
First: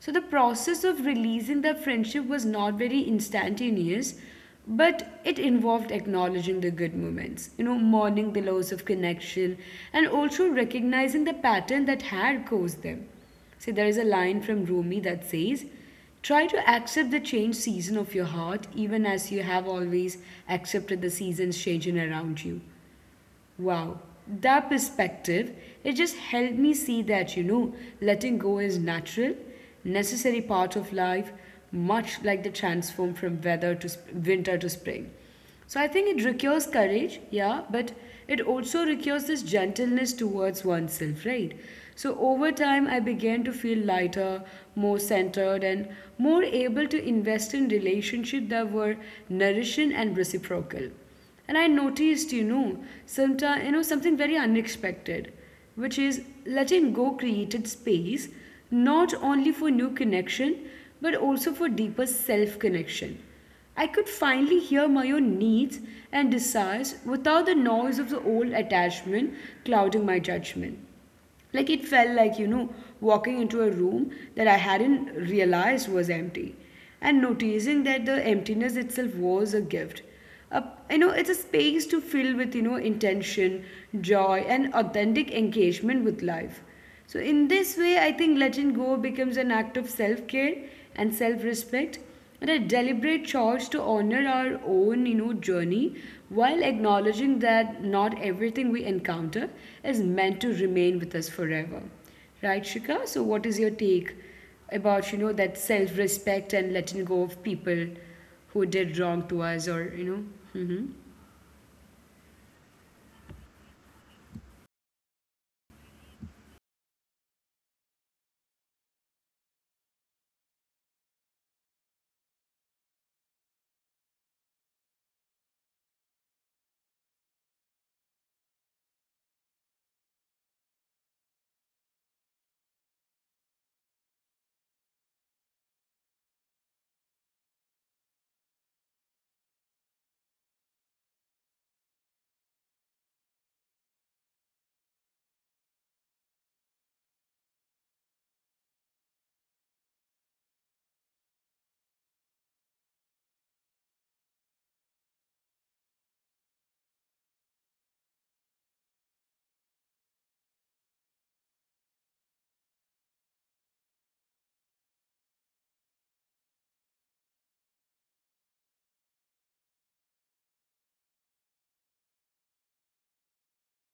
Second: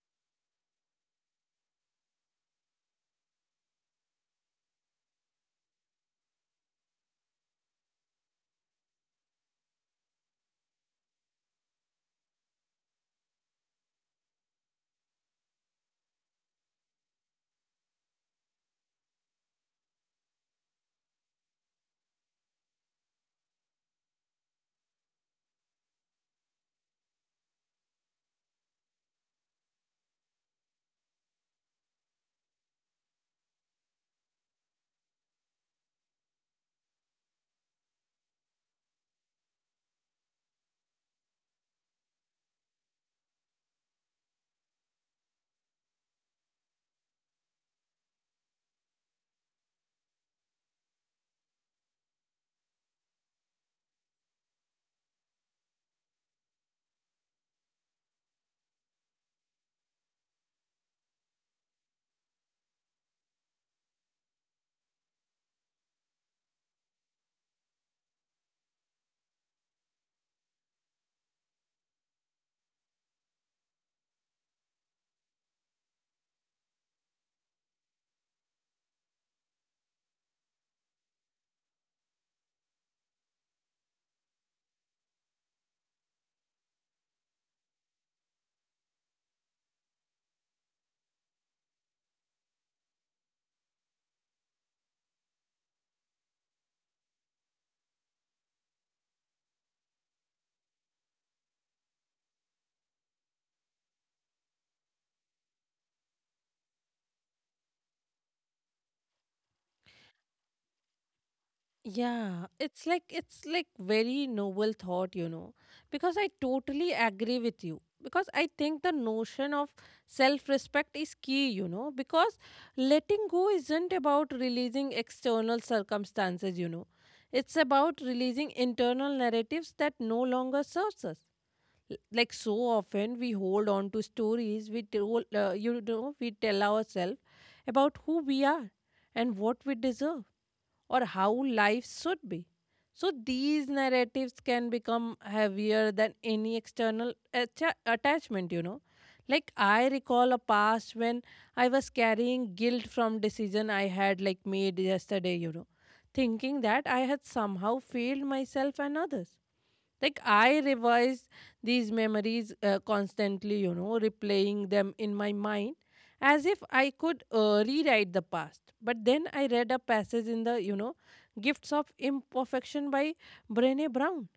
Speaker 1: So the process of releasing that friendship was not very instantaneous, but it involved acknowledging the good moments, mourning the loss of connection, and also recognizing the pattern that had caused them. See, there is a line from Rumi that says, try to accept the change season of your heart, even as you have always accepted the seasons changing around you. Wow, that perspective, it just helped me see that, letting go is natural, necessary part of life, much like the transform from winter to spring. So I think it requires courage, yeah, but it also requires this gentleness towards oneself, right? So over time, I began to feel lighter, more centered, and more able to invest in relationships that were nourishing and reciprocal. And I noticed, something very unexpected, which is letting go created space not only for new connection, but also for deeper self connection. I could finally hear my own needs and desires without the noise of the old attachment clouding my judgment. Like it felt like, walking into a room that I hadn't realized was empty and noticing that the emptiness itself was a gift. A, it's a space to fill with, intention, joy, and authentic engagement with life. So, in this way, I think letting go becomes an act of self care and self respect and a deliberate choice to honor our own, journey while acknowledging that not everything we encounter is meant to remain with us forever. Right, Shika? So what is your take about, that self-respect and letting go of people who did wrong to us, or, you know? Mm-hmm.
Speaker 2: Yeah, it's like very noble thought, because I totally agree with you. Because I think the notion of self-respect is key, because letting go isn't about releasing external circumstances, you know. It's about releasing internal narratives that no longer serves us. Like so often we hold on to stories we tell ourselves about who we are and what we deserve or how life should be. So these narratives can become heavier than any external attachment, you know. Like I recall a past when I was carrying guilt from decision I had like made yesterday, thinking that I had somehow failed myself and others. Like, I revise these memories constantly, replaying them in my mind as if I could rewrite the past. But then I read a passage in the, Gifts of Imperfection by Brene Brown.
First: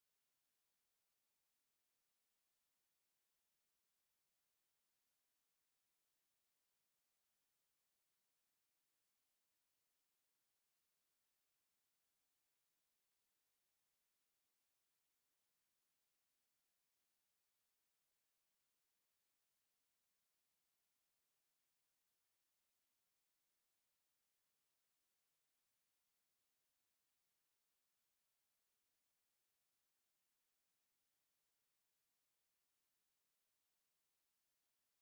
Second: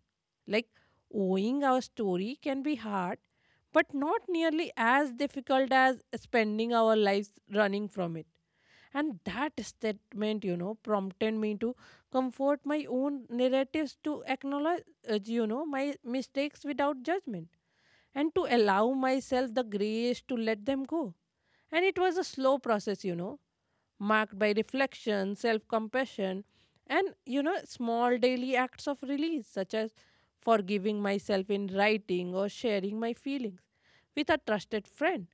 Speaker 2: Like, owing our story can be hard, but not nearly as difficult as spending our lives running from it. And that statement, prompted me to comfort my own narratives, to acknowledge my mistakes without judgment, and to allow myself the grace to let them go. And it was a slow process, marked by reflection, self compassion, and small daily acts of release, such as forgiving myself in writing or sharing my feelings with a trusted friend.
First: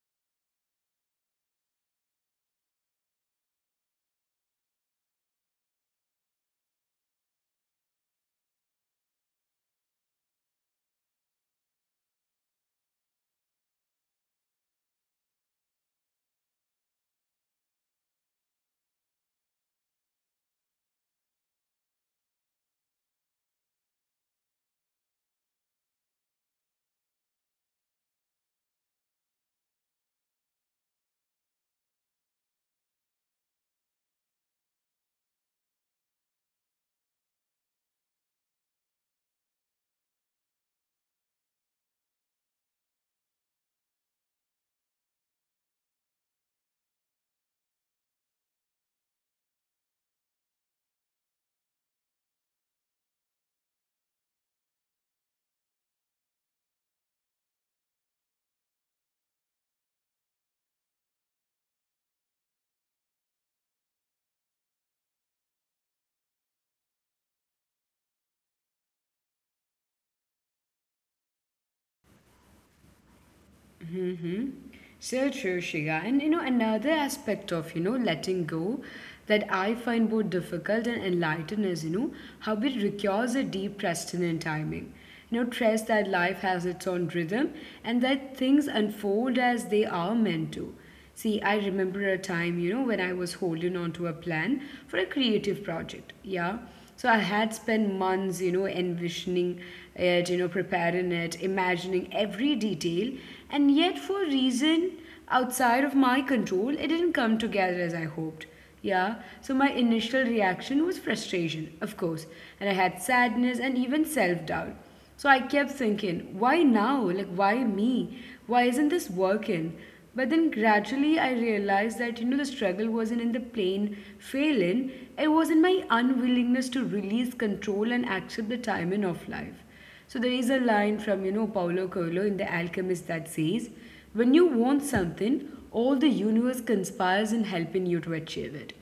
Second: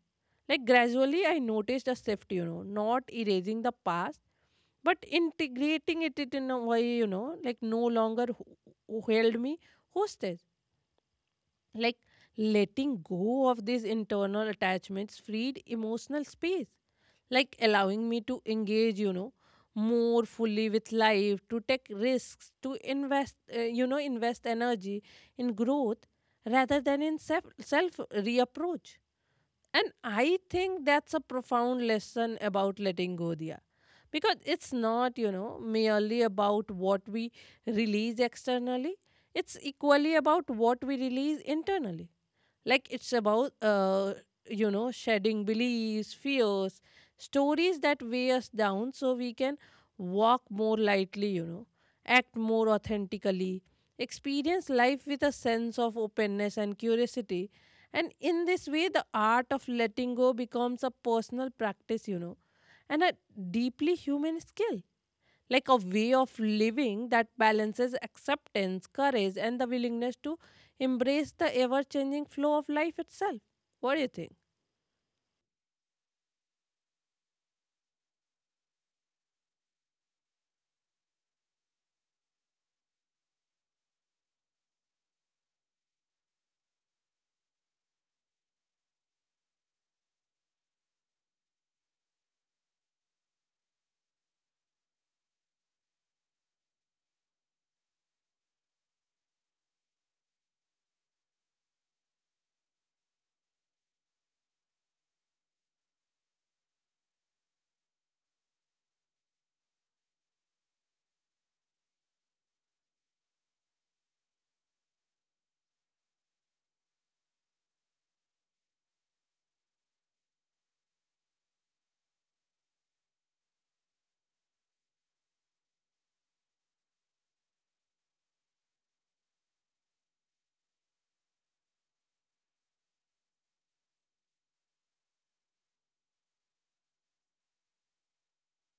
Speaker 2: Gradually, I noticed a shift, not erasing the past, but integrating it in a way, no longer held me hostage. like Letting go of these internal attachments freed emotional space, allowing me to engage, more fully with life, to take risks, to invest, invest energy in growth rather than in self reapproach. And I think that's a profound lesson about letting go, Dia. Because it's not, merely about what we release externally, it's equally about what we release internally. It's about, shedding beliefs, fears, stories that weigh us down so we can walk more lightly, act more authentically, experience life with a sense of openness and curiosity. And in this way, the art of letting go becomes a personal practice, and a deeply human skill, like a way of living that balances acceptance, courage, and the willingness to embrace the ever changing flow of life itself. What do you think?
Speaker 1: So true, Shriya. And you know, another aspect of, letting go that I find both difficult and enlightening is, how it requires a deep trust in and timing. You know, trust that life has its own rhythm and that things unfold as they are meant to. See, I remember a time, when I was holding on to a plan for a creative project. Yeah. So I had spent months, envisioning it, preparing it, imagining every detail, and yet for reason outside of my control, it didn't come together as I hoped. Yeah, so my initial reaction was frustration, of course, and I had sadness and even self doubt. So I kept thinking, why now? Like, why me? Why isn't this working? But then gradually I realized that, the struggle wasn't in the plain failing, it was in my unwillingness to release control and accept the timing of life. So there is a line from, Paulo Coelho in The Alchemist that says, when you want something, all the universe conspires in helping you to achieve it.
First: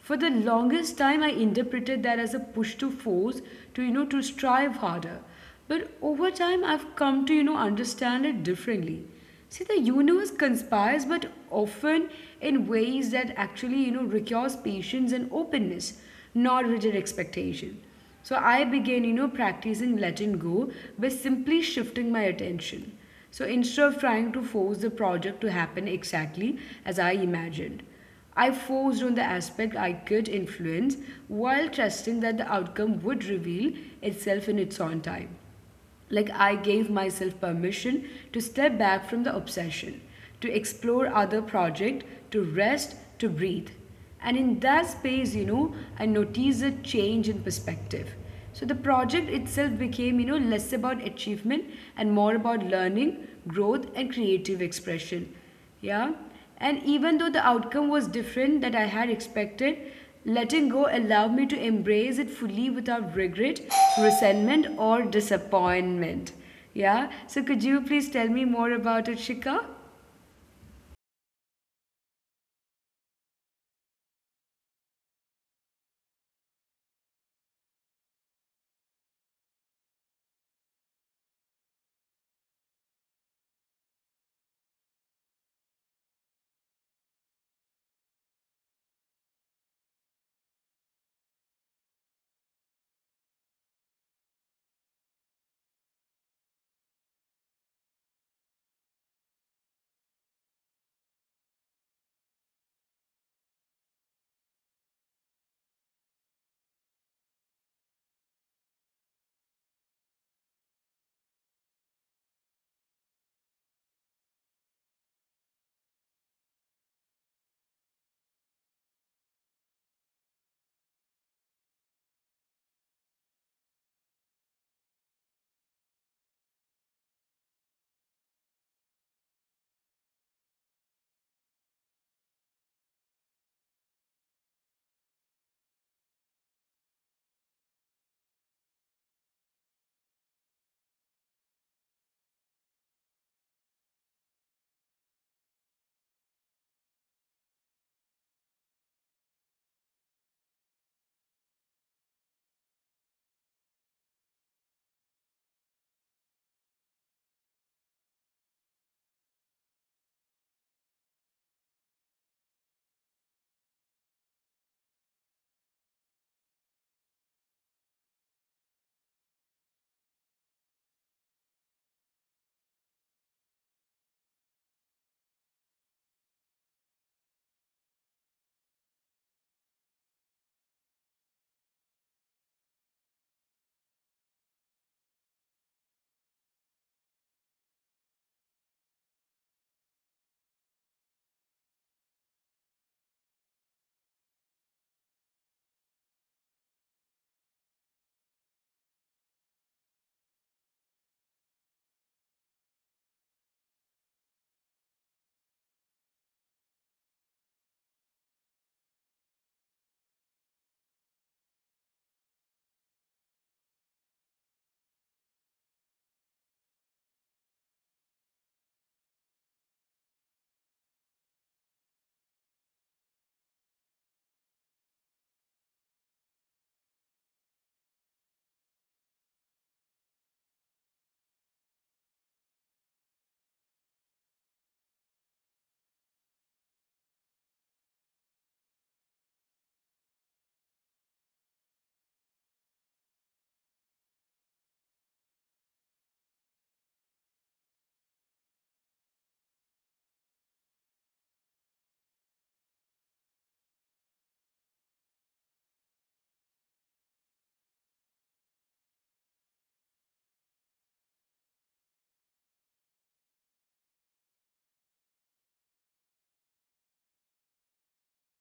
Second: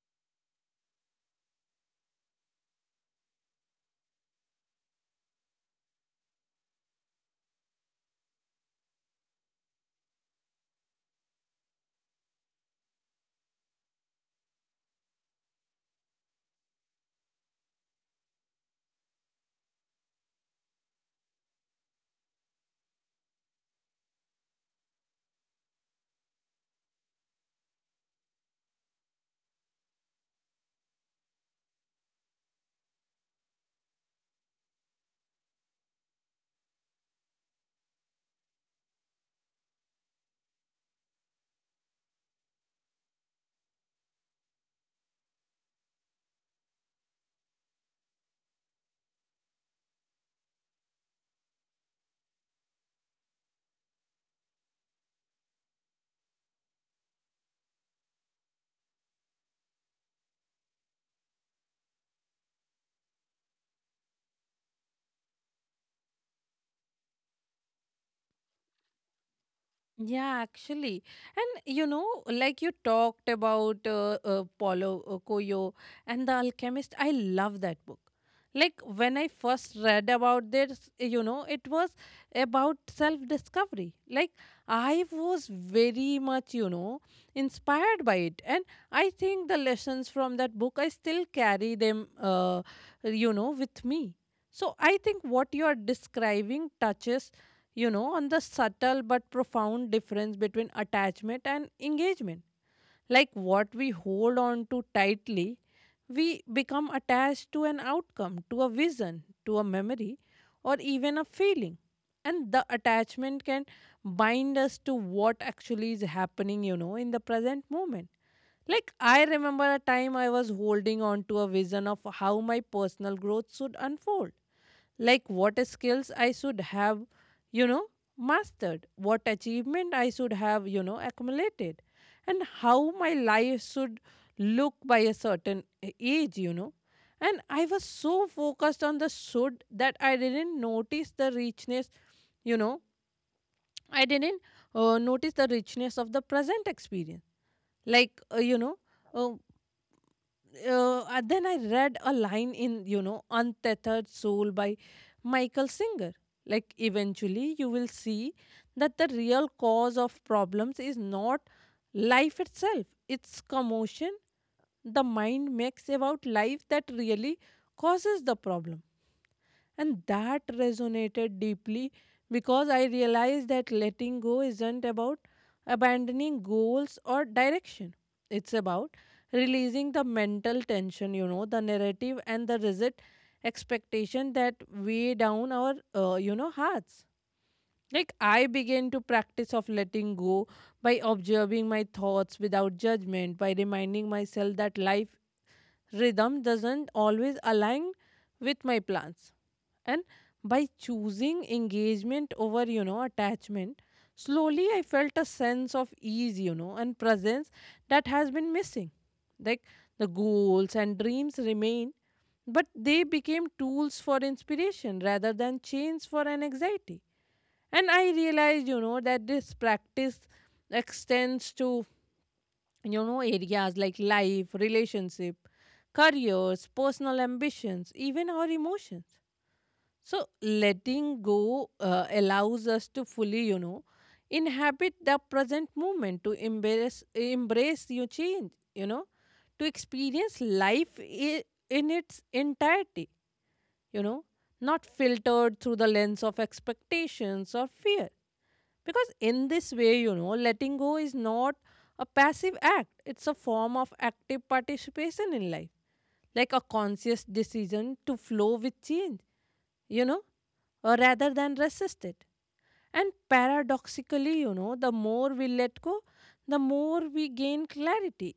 Speaker 1: For the longest time, I interpreted that as a push to force, to, to strive harder. But over time, I've come to, understand it differently. See, the universe conspires, but often in ways that actually, requires patience and openness, not rigid expectation. So I began, practicing letting go by simply shifting my attention. So instead of trying to force the project to happen exactly as I imagined. I focused on the aspect I could influence while trusting that the outcome would reveal itself in its own time. Like I gave myself permission to step back from the obsession, to explore other projects, to rest, to breathe. And in that space, I noticed a change in perspective. So the project itself became, less about achievement and more about learning, growth, and creative expression. Yeah. And even though the outcome was different that I had expected, letting go allowed me to embrace it fully without regret, resentment, or disappointment. Yeah. So could you please tell me more about it, Shika?
Speaker 2: Yeah, actually. And you talked about Paulo Coelho and The Alchemist, I love that book. Like when I first read about this, it was about self discovery. Like I was very much, inspired by it. And I think the lessons from that book, I still carry them, with me. So I think what you are describing touches, on the subtle but profound difference between attachment and engagement. Like what we hold on to tightly, we become attached to an outcome, to a vision, to a memory, or even a feeling. And the attachment can bind us to what actually is happening, in the present moment. Like, I remember a time I was holding on to a vision of how my personal growth should unfold, like what skills I should have, you know, mastered, what achievement I should have, accumulated, and how my life should look by a certain age. And I was so focused on the should that I didn't notice the richness, you know, I didn't notice the richness of the present experience. Like, uh, you know, uh, and then I read a line in, Untethered Soul by Michael Singer. Like, eventually, you will see that the real cause of problems is not life itself, it's commotion the mind makes about life that really causes the problem. And that resonated deeply because I realized that letting go isn't about abandoning goals or direction. It's about releasing the mental tension, the narrative and the rigid expectation that weigh down our hearts. Like I began to practice of letting go by observing my thoughts without judgment, by reminding myself that life rhythm doesn't always align with my plans, and by choosing engagement over, attachment. Slowly I felt a sense of ease, and presence that has been missing. Like the goals and dreams remain, but they became tools for inspiration rather than chains for an anxiety. And I realized, that this practice extends to, areas like life, relationship, careers, personal ambitions, even our emotions. So, letting go allows us to fully, inhabit the present moment, to embrace your change, to experience in its entirety, you know, not filtered through the lens of expectations or fear. Because in this way, letting go is not a passive act, it's a form of active participation in life, like a conscious decision to flow with change, you know, or rather than resist it. And paradoxically, the more we let go, the more we gain clarity,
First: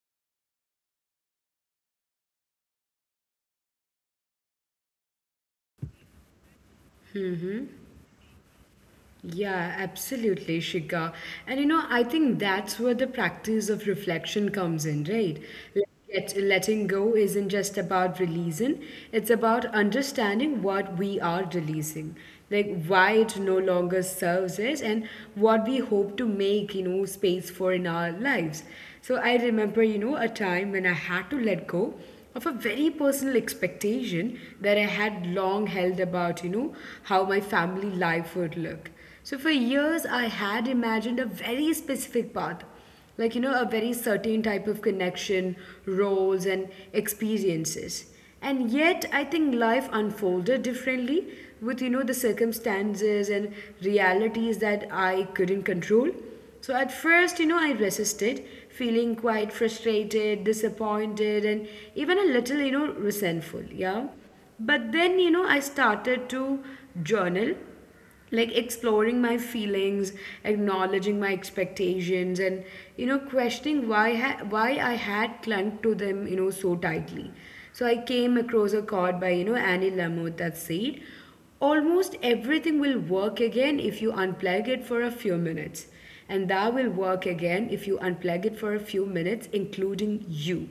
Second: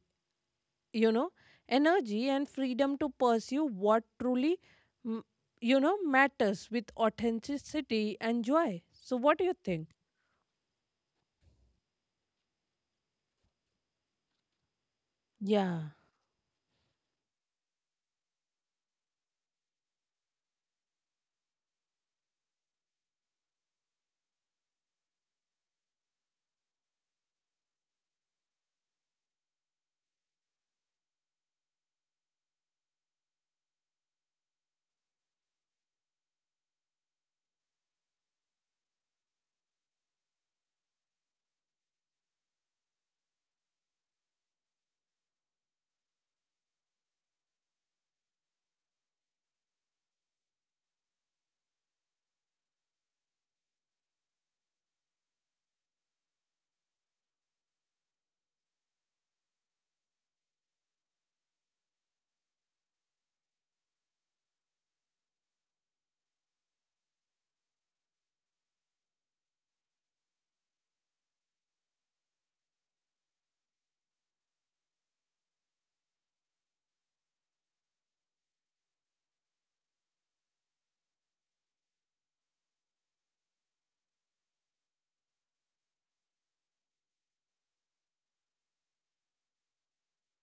Speaker 2: you know, energy and freedom to pursue what truly, mm, matters with authenticity and joy. So, what do you
Speaker 1: Yeah,
Speaker 2: think?
Speaker 1: absolutely, Shika. And you know, I think that's where the practice of reflection comes in, right?
Speaker 2: Yeah,
Speaker 1: Like, letting go isn't just about releasing, it's about understanding what we are releasing, like why it no longer serves us and what we hope to make, space for in our lives. So I remember, a time when I had to let go of a very personal expectation that I had long held about, how my family life would look. So for years, I had imagined a very specific path, like, a very certain type of connection, roles, and experiences. And yet, I think life unfolded differently with, the circumstances and realities that I couldn't control. So at first, I resisted, feeling quite frustrated, disappointed, and even a little, resentful. Yeah. But then, I started to journal, like exploring my feelings, acknowledging my expectations, and questioning why I had clung to them so tightly. So I came across a quote by Annie Lamott that said, almost everything will work again if you unplug it for a few minutes, and that will work again if you unplug it for a few minutes, including you.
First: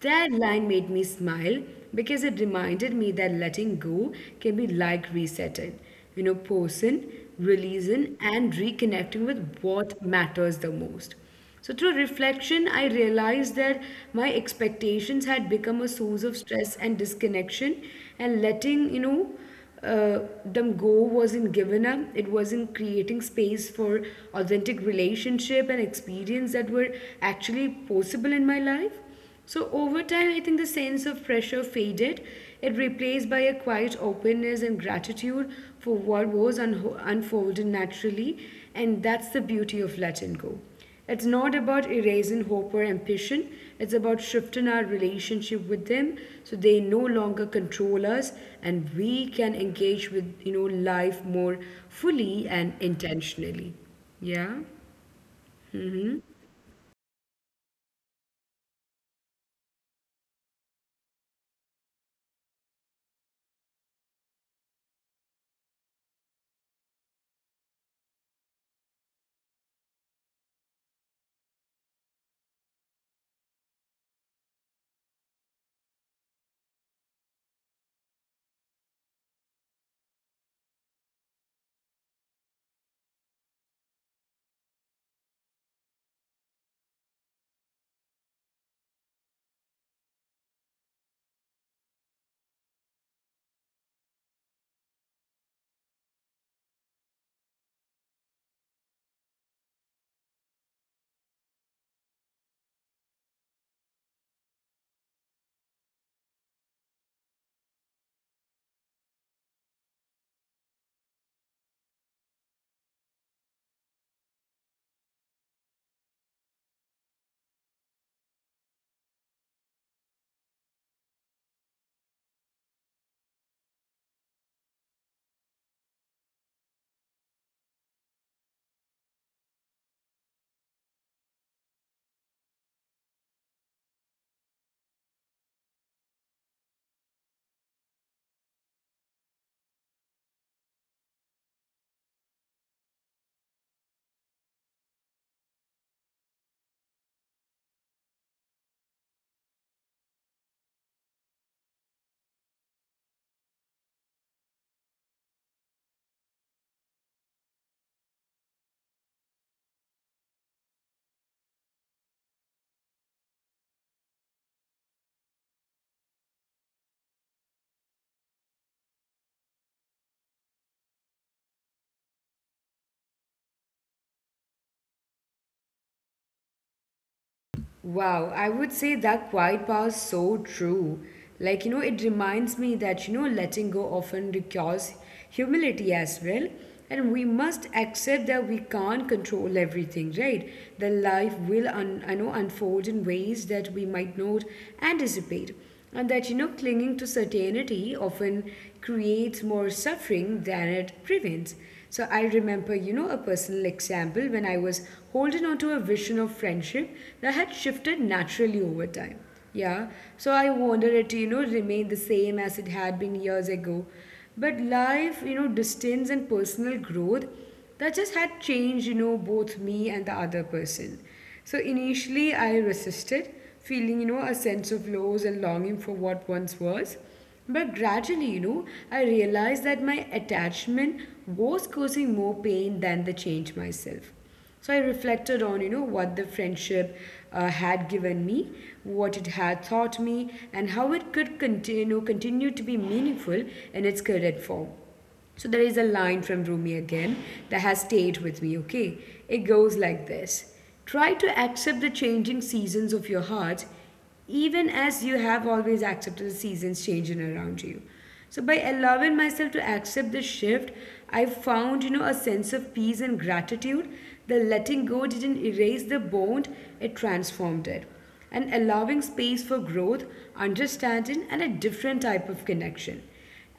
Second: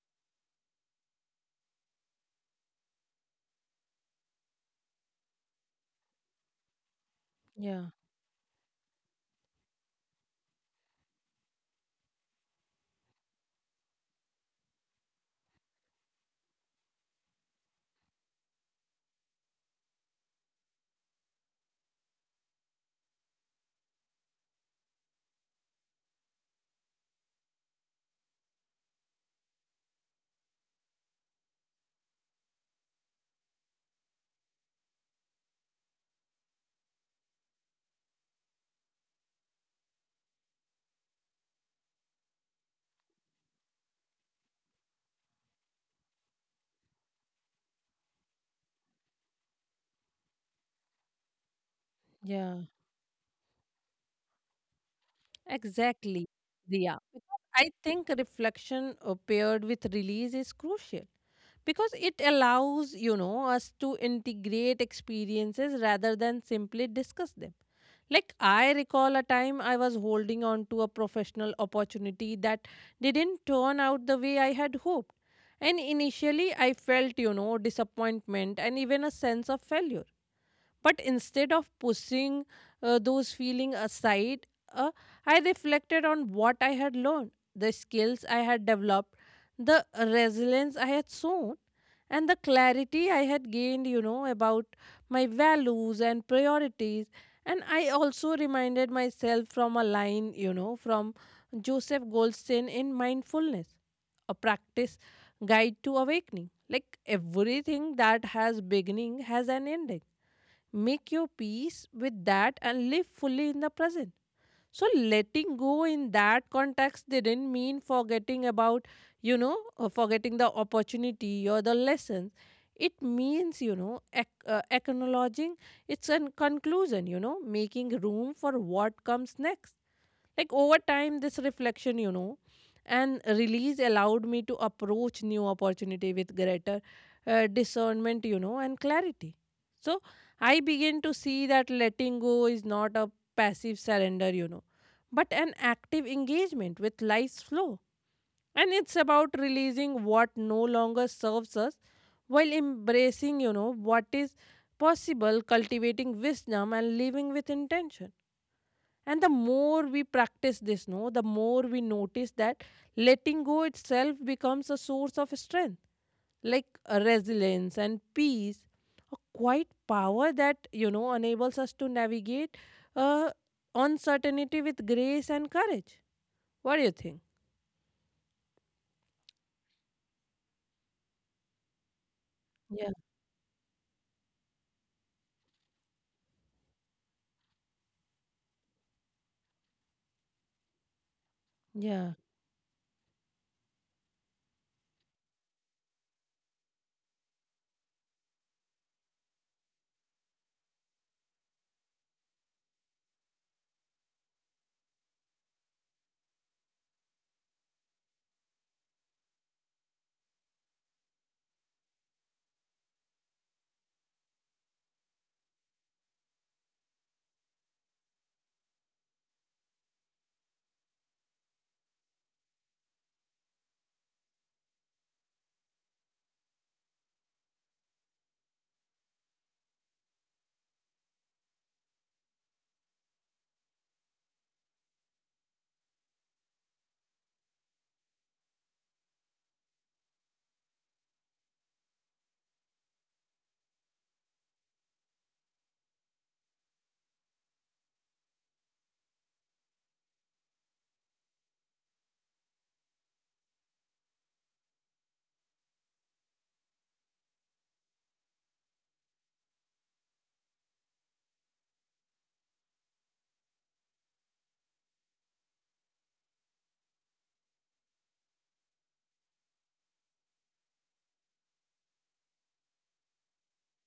Speaker 1: That line made me smile because it reminded me that letting go can be like resetting, pausing,
Speaker 2: yeah,
Speaker 1: releasing, and reconnecting with what matters the most. So, through reflection, I realized that my expectations had become a source of stress and disconnection, and letting them go wasn't giving up. It wasn't creating space for authentic relationship and experience that were actually possible in my life. So over time, I think the sense of pressure faded. It replaced by a quiet openness and gratitude for what was un unfolded naturally, and that's the beauty of letting go. It's not about erasing hope or ambition. It's about shifting our relationship with them so they no longer control us and we can engage with life more fully and
Speaker 2: yeah.
Speaker 1: intentionally. Yeah.
Speaker 2: Exactly, Diya. Because I think reflection paired with release is crucial because it allows, us to integrate experiences rather than simply discuss them. Like, I recall a time I was holding on to a professional opportunity that didn't turn out the way I had hoped. And initially, I felt, disappointment and even a sense of failure. But instead of pushing those feelings aside, uh, I reflected on what I had learned, the skills I had developed, the resilience I had shown, and the clarity I had gained, about my values and priorities. And I also reminded myself from a line, from Joseph Goldstein in Mindfulness, a practice guide to awakening. Like everything that has beginning has an ending. Make your peace with that and live fully in the present. So, letting go in that context didn't mean forgetting about, forgetting the opportunity or the lessons. It means, acknowledging it's a conclusion, making room for what comes next. Like over time, this reflection, and release allowed me to approach new opportunity with greater discernment, and clarity. So I begin to see that letting go is not a passive surrender, but an active engagement with life's flow. And it's about releasing what no longer serves us while embracing, what is possible, cultivating wisdom and living with intention. And the more we practice this, no, the more we notice that letting go itself becomes a source of strength, like resilience and peace, a quiet power that, enables us to navigate uh, uncertainty with grace and courage. What do you think?
Speaker 1: Wow, I would say that quiet power is so true. Like, it
Speaker 2: Yeah.
Speaker 1: reminds me that, letting go often requires humility as well. And we must accept that we can't control everything, right? That life will,
Speaker 2: Yeah.
Speaker 1: I know, unfold in ways that we might not anticipate. And that, clinging to certainty often creates more suffering than it prevents. So I remember, a personal example when I was holding on to a vision of friendship that had shifted naturally over time. Yeah, so I wanted it to, remain the same as it had been years ago. But life, distance and personal growth, that just had changed, both me and the other person. So initially, I resisted, feeling, a sense of loss and longing for what once was. But gradually, I realized that my attachment was causing more pain than the change myself. So I reflected on, what the friendship had given me, what it had taught me, and how it could continue to be meaningful in its current form. So there is a line from Rumi again that has stayed with me, okay? It goes like this: try to accept the changing seasons of your heart, even as you have always accepted the seasons changing around you. So by allowing myself to accept the shift, I found, a sense of peace and gratitude. The letting go didn't erase the bond, it transformed it. And allowing space for growth, understanding, and a different type of connection.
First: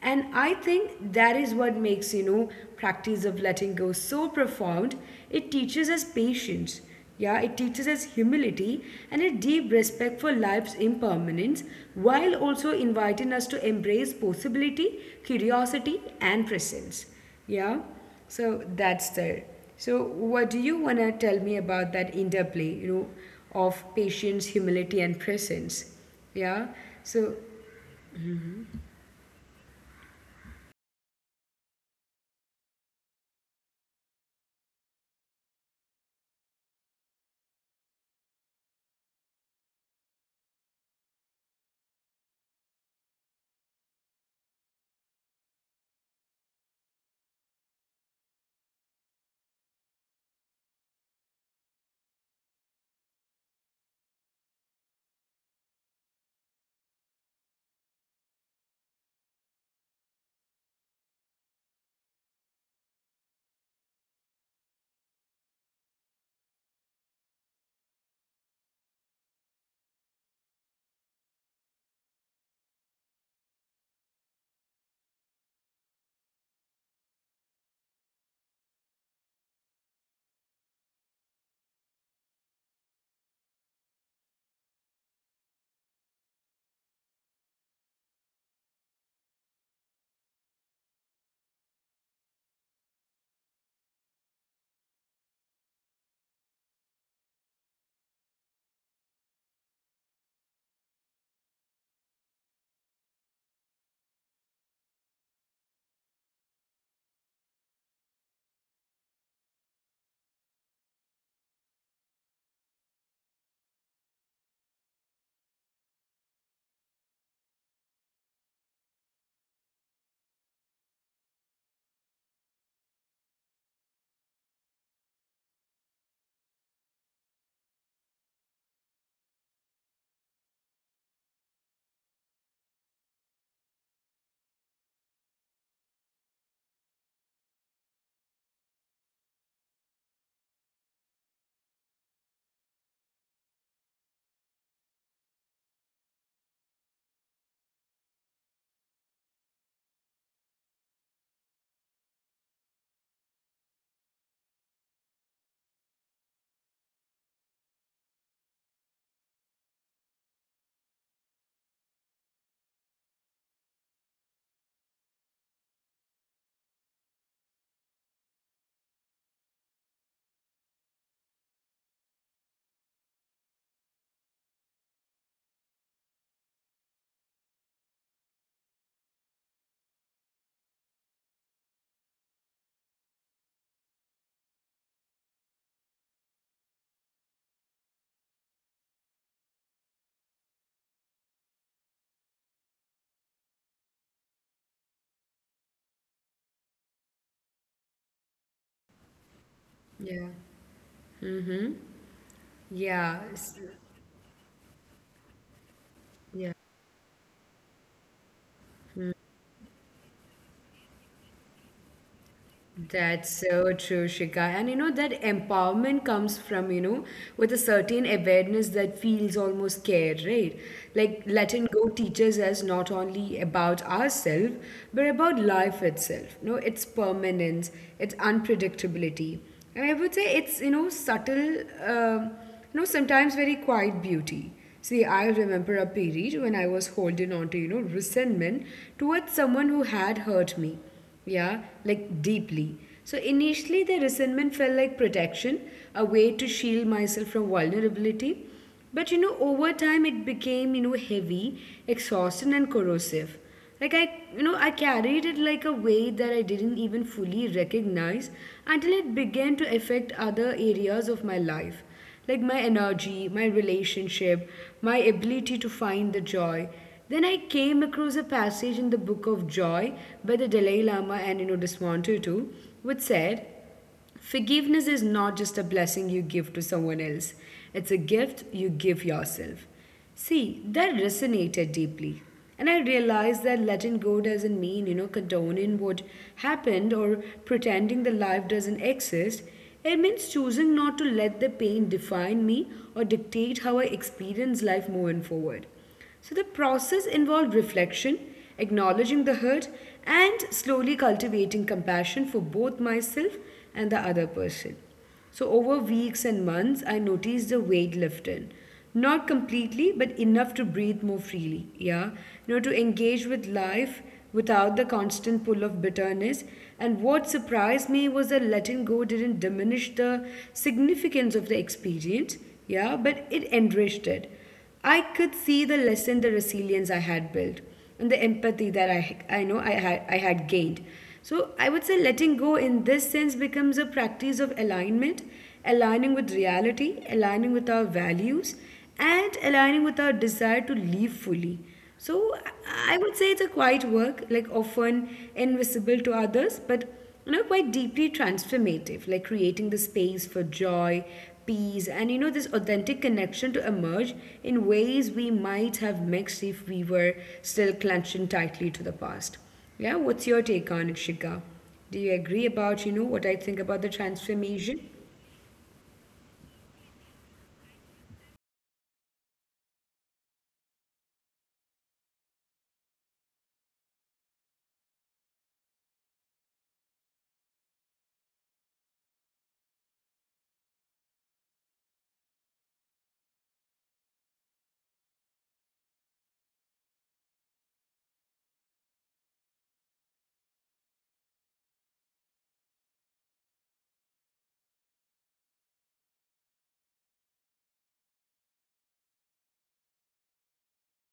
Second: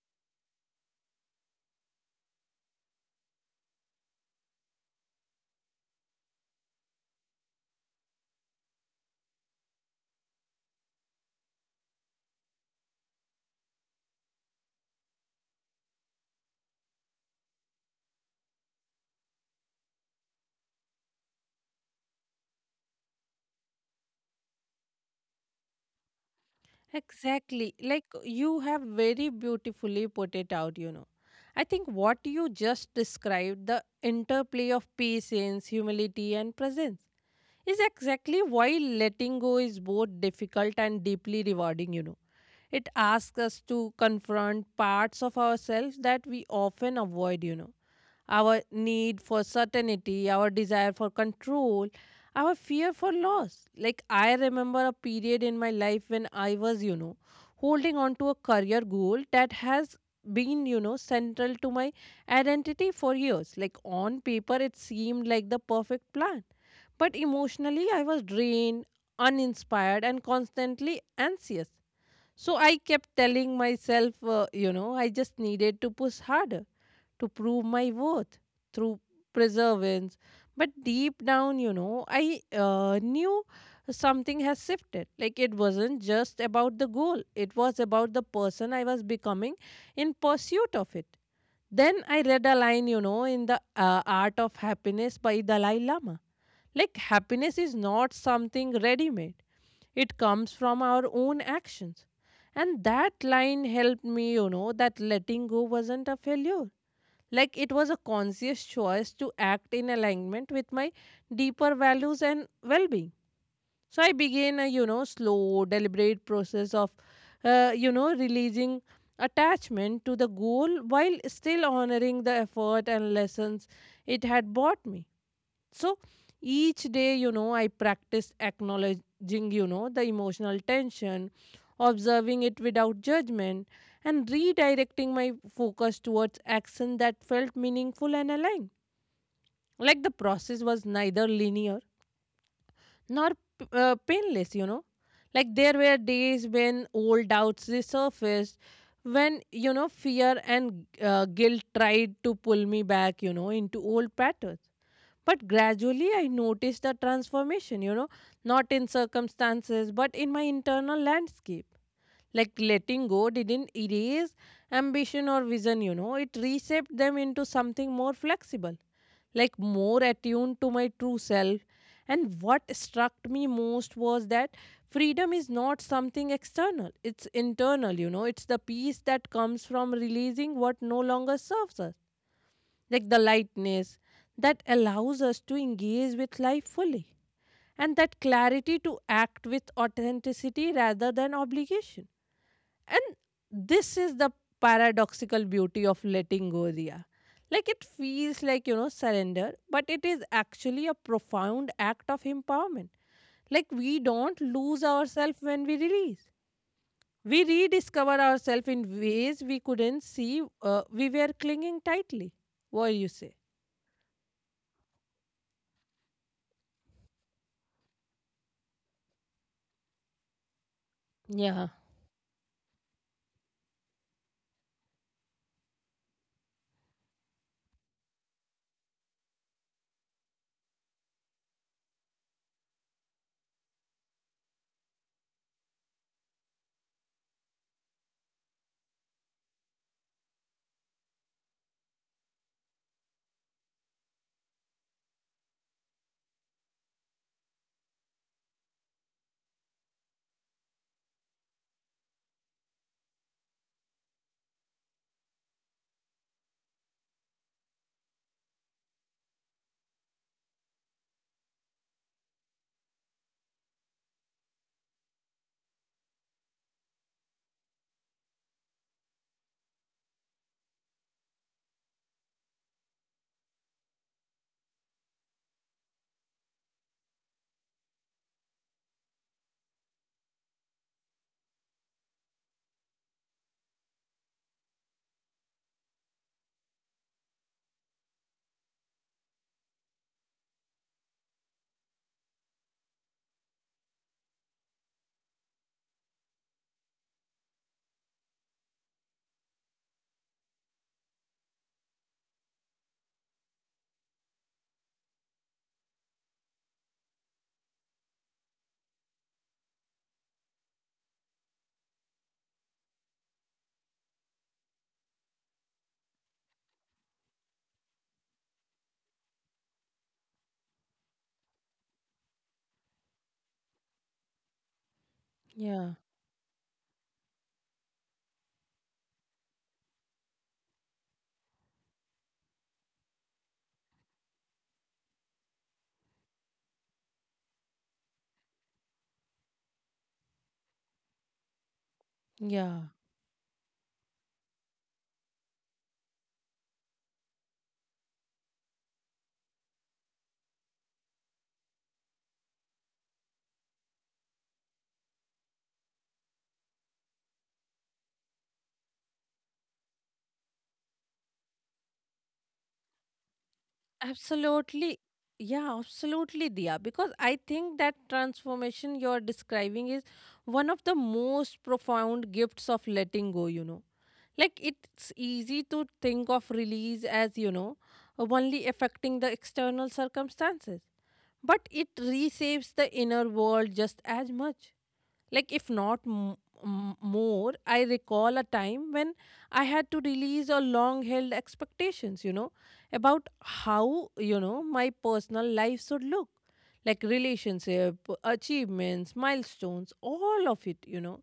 Speaker 1: And I think that is what makes, practice of letting go so profound. It teaches us patience. Yeah, it teaches us humility and a deep respect for life's impermanence while also inviting us to embrace possibility, curiosity, and presence. Yeah, so that's there. So, what do you want to tell me about that interplay, of patience, humility, and presence? Yeah, so,
Speaker 2: Exactly. Like you have very beautifully put it out, I think what you just described, the interplay of patience, humility, and presence, is exactly why letting go is both difficult and deeply rewarding, It asks us to confront parts of ourselves that we often avoid, our need for certainty, our desire for control, our fear for loss. Like, I remember a period in my life when I was, holding on to a career goal that has been, central to my identity for years. Like, on paper, it seemed like the perfect plan. But emotionally, I was drained, uninspired, and constantly anxious. So I kept telling myself, I just needed to push harder to prove my worth through perseverance. But deep down, I knew something has shifted. Like it wasn't just about the goal, it was about the person I was becoming in pursuit of it. Then I read a line, in the Art of Happiness by Dalai Lama. Like happiness is not something ready made, it comes from our own actions. And that line helped me, that letting go wasn't a failure, like it was a conscious choice to act in alignment with my deeper values and well being. So I began a, slow, deliberate process of, releasing attachment to the goal while still honoring the effort and lessons it had brought me. So each day, I practiced acknowledging, the emotional tension, observing it without judgment, and redirecting my focus towards action that felt meaningful and aligned. Like the process was neither linear nor painless, Like there were days when old doubts resurfaced, when, fear and guilt tried to pull me back, into old patterns. But gradually, I noticed the transformation, not in circumstances, but in my internal landscape. Like letting go didn't erase ambition or vision, it reshaped them into something more flexible, like more attuned to my true self. And what struck me most was that freedom is not something external, it's internal, it's the peace that comes from releasing what no longer serves us, like the lightness that allows us to engage with life fully, and that clarity to act with authenticity rather than obligation. And this is the paradoxical beauty of letting go, Ria. Like it feels like, surrender, but it is
Speaker 1: yeah,
Speaker 2: actually a profound act of empowerment.
Speaker 1: yeah.
Speaker 2: Like we don't lose ourselves when we release.
Speaker 1: Yeah,
Speaker 2: We rediscover ourselves in ways we couldn't see, we were clinging tightly. What do you
Speaker 1: that's
Speaker 2: say?
Speaker 1: so true, Shika. And you know, that empowerment comes from, with a certain awareness that feels almost care, right? Like letting
Speaker 2: Yeah.
Speaker 1: go teaches us not only about ourselves, but about life itself, its permanence, its unpredictability. And I would say it's, subtle, sometimes very quiet beauty. See, I remember a period when I was holding on to, resentment towards someone who had hurt me, yeah, like deeply. So initially, the resentment felt like protection, a way to shield myself from vulnerability. But over time, it became, heavy, exhausting, and corrosive. Like I carried it like a weight that I didn't even fully recognize until it began to affect other areas of my life, like my energy, my relationship, my ability to find the joy. Then I came across a passage in the Book of Joy by the Dalai Lama and you know Desmontu too, which said, forgiveness is not just a blessing you give to someone else, it's a gift you give yourself. See, that resonated deeply. And I realized that letting go doesn't mean, condoning what happened or pretending the life doesn't exist. It means choosing not to let the pain define me or dictate how I experience life moving forward. So the process involved reflection, acknowledging the hurt, and slowly cultivating compassion for both myself and the other person. So over weeks and months, I noticed the weight lifted. Not completely, but enough to breathe more freely. Yeah. You know, to engage with life without the constant pull of bitterness. And what surprised me was that letting go didn't diminish the significance of the experience. Yeah. But it enriched it. I could see the
Speaker 2: Yeah.
Speaker 1: lesson, the resilience I had built, and the empathy that I know I had gained. So I would say letting go in this sense becomes a practice of alignment, aligning with reality, aligning with our values, and aligning with our desire to live fully. So I
Speaker 2: Yeah.
Speaker 1: would say it's a quiet work, like often invisible to others, but quite deeply transformative, like creating the space for joy, peace, and this authentic connection to emerge in ways we might have mixed if we were still clutching tightly to the past. Yeah, what's your take on it, Shika? Do you agree about, what I think about the transformation?
Speaker 2: Absolutely. Yeah, absolutely, Diya. Because I think that transformation you're describing is one of the most profound gifts of letting go, Like, it's easy to think of release as, only affecting the external circumstances. But it reshapes the inner world just as much, like if not more. I recall a time when I had to release a long held expectations, about how, my personal life should look, like relationship, achievements, milestones, all of it,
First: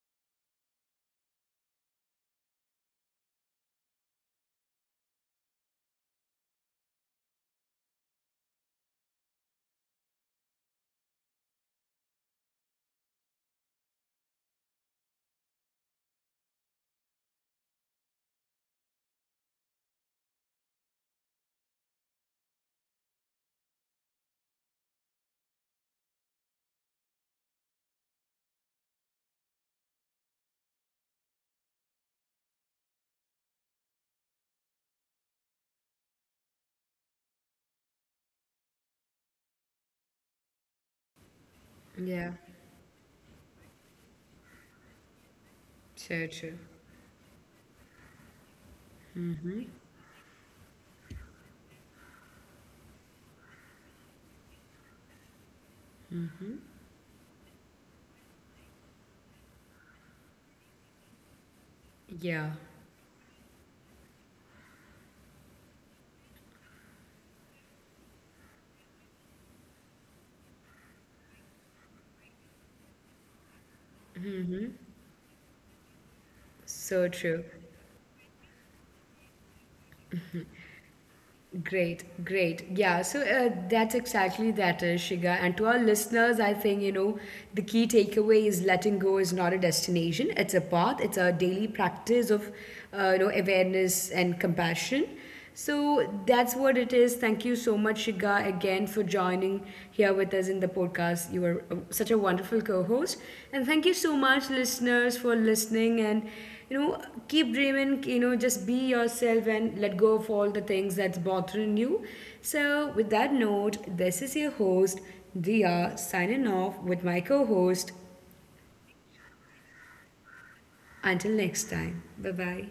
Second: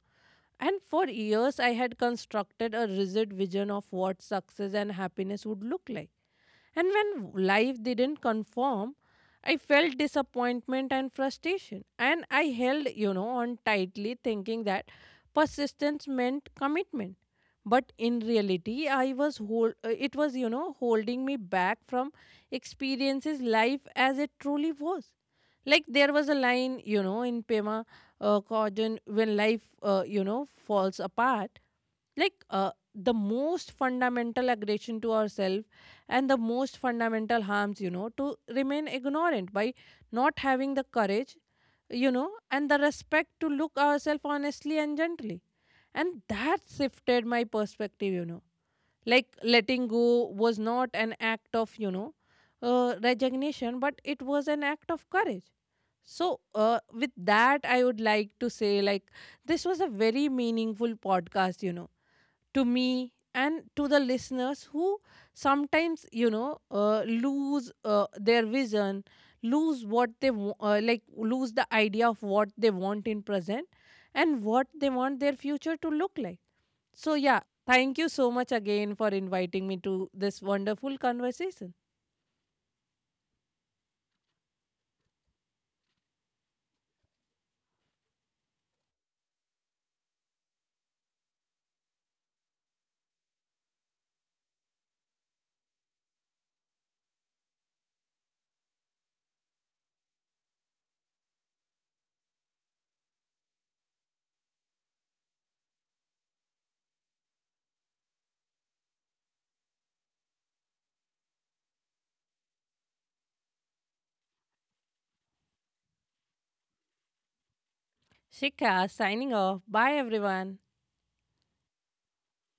Speaker 2: and for years I had constructed a rigid vision of what success and happiness would look like, and when life didn't conform, I felt disappointment and frustration. And I held, on tightly, thinking that persistence meant commitment. But in reality, it was, holding me back from experiences life as it truly was. Like there was a line, in Pema Chodron, when life, falls apart, like the most fundamental aggression to ourselves and the most fundamental harms, to remain ignorant by not having the courage,
Speaker 1: Yeah,
Speaker 2: and the respect to look ourselves honestly and gently. And
Speaker 1: so true.
Speaker 2: that shifted my perspective, letting go was not an act of, resignation, but it was an act of courage. So, with that I would like to say, like this was a very meaningful podcast,
Speaker 1: Yeah,
Speaker 2: to me and to the listeners who sometimes, lose their vision, lose what they lose the idea of what they want in present and what they want their future to look like.
Speaker 1: so
Speaker 2: So
Speaker 1: true.
Speaker 2: yeah, thank you so much again for inviting me to this wonderful conversation.
Speaker 1: Great, great. Yeah, so that's exactly that, Shiga. And to our listeners, I think, the key takeaway is letting go is not a destination, it's a path, it's a daily practice of, awareness and compassion. So that's what it is. Thank you so much, Shiga, again for joining here with us in the podcast. You are such a wonderful co host. And thank you so much, listeners, for listening. And you know keep dreaming, just be yourself and let go of all the things that's bothering you. So with that note, this is your host Dia signing off with my co-host.
Speaker 2: Shikha signing off. Bye everyone.
Speaker 1: Until next time, bye bye.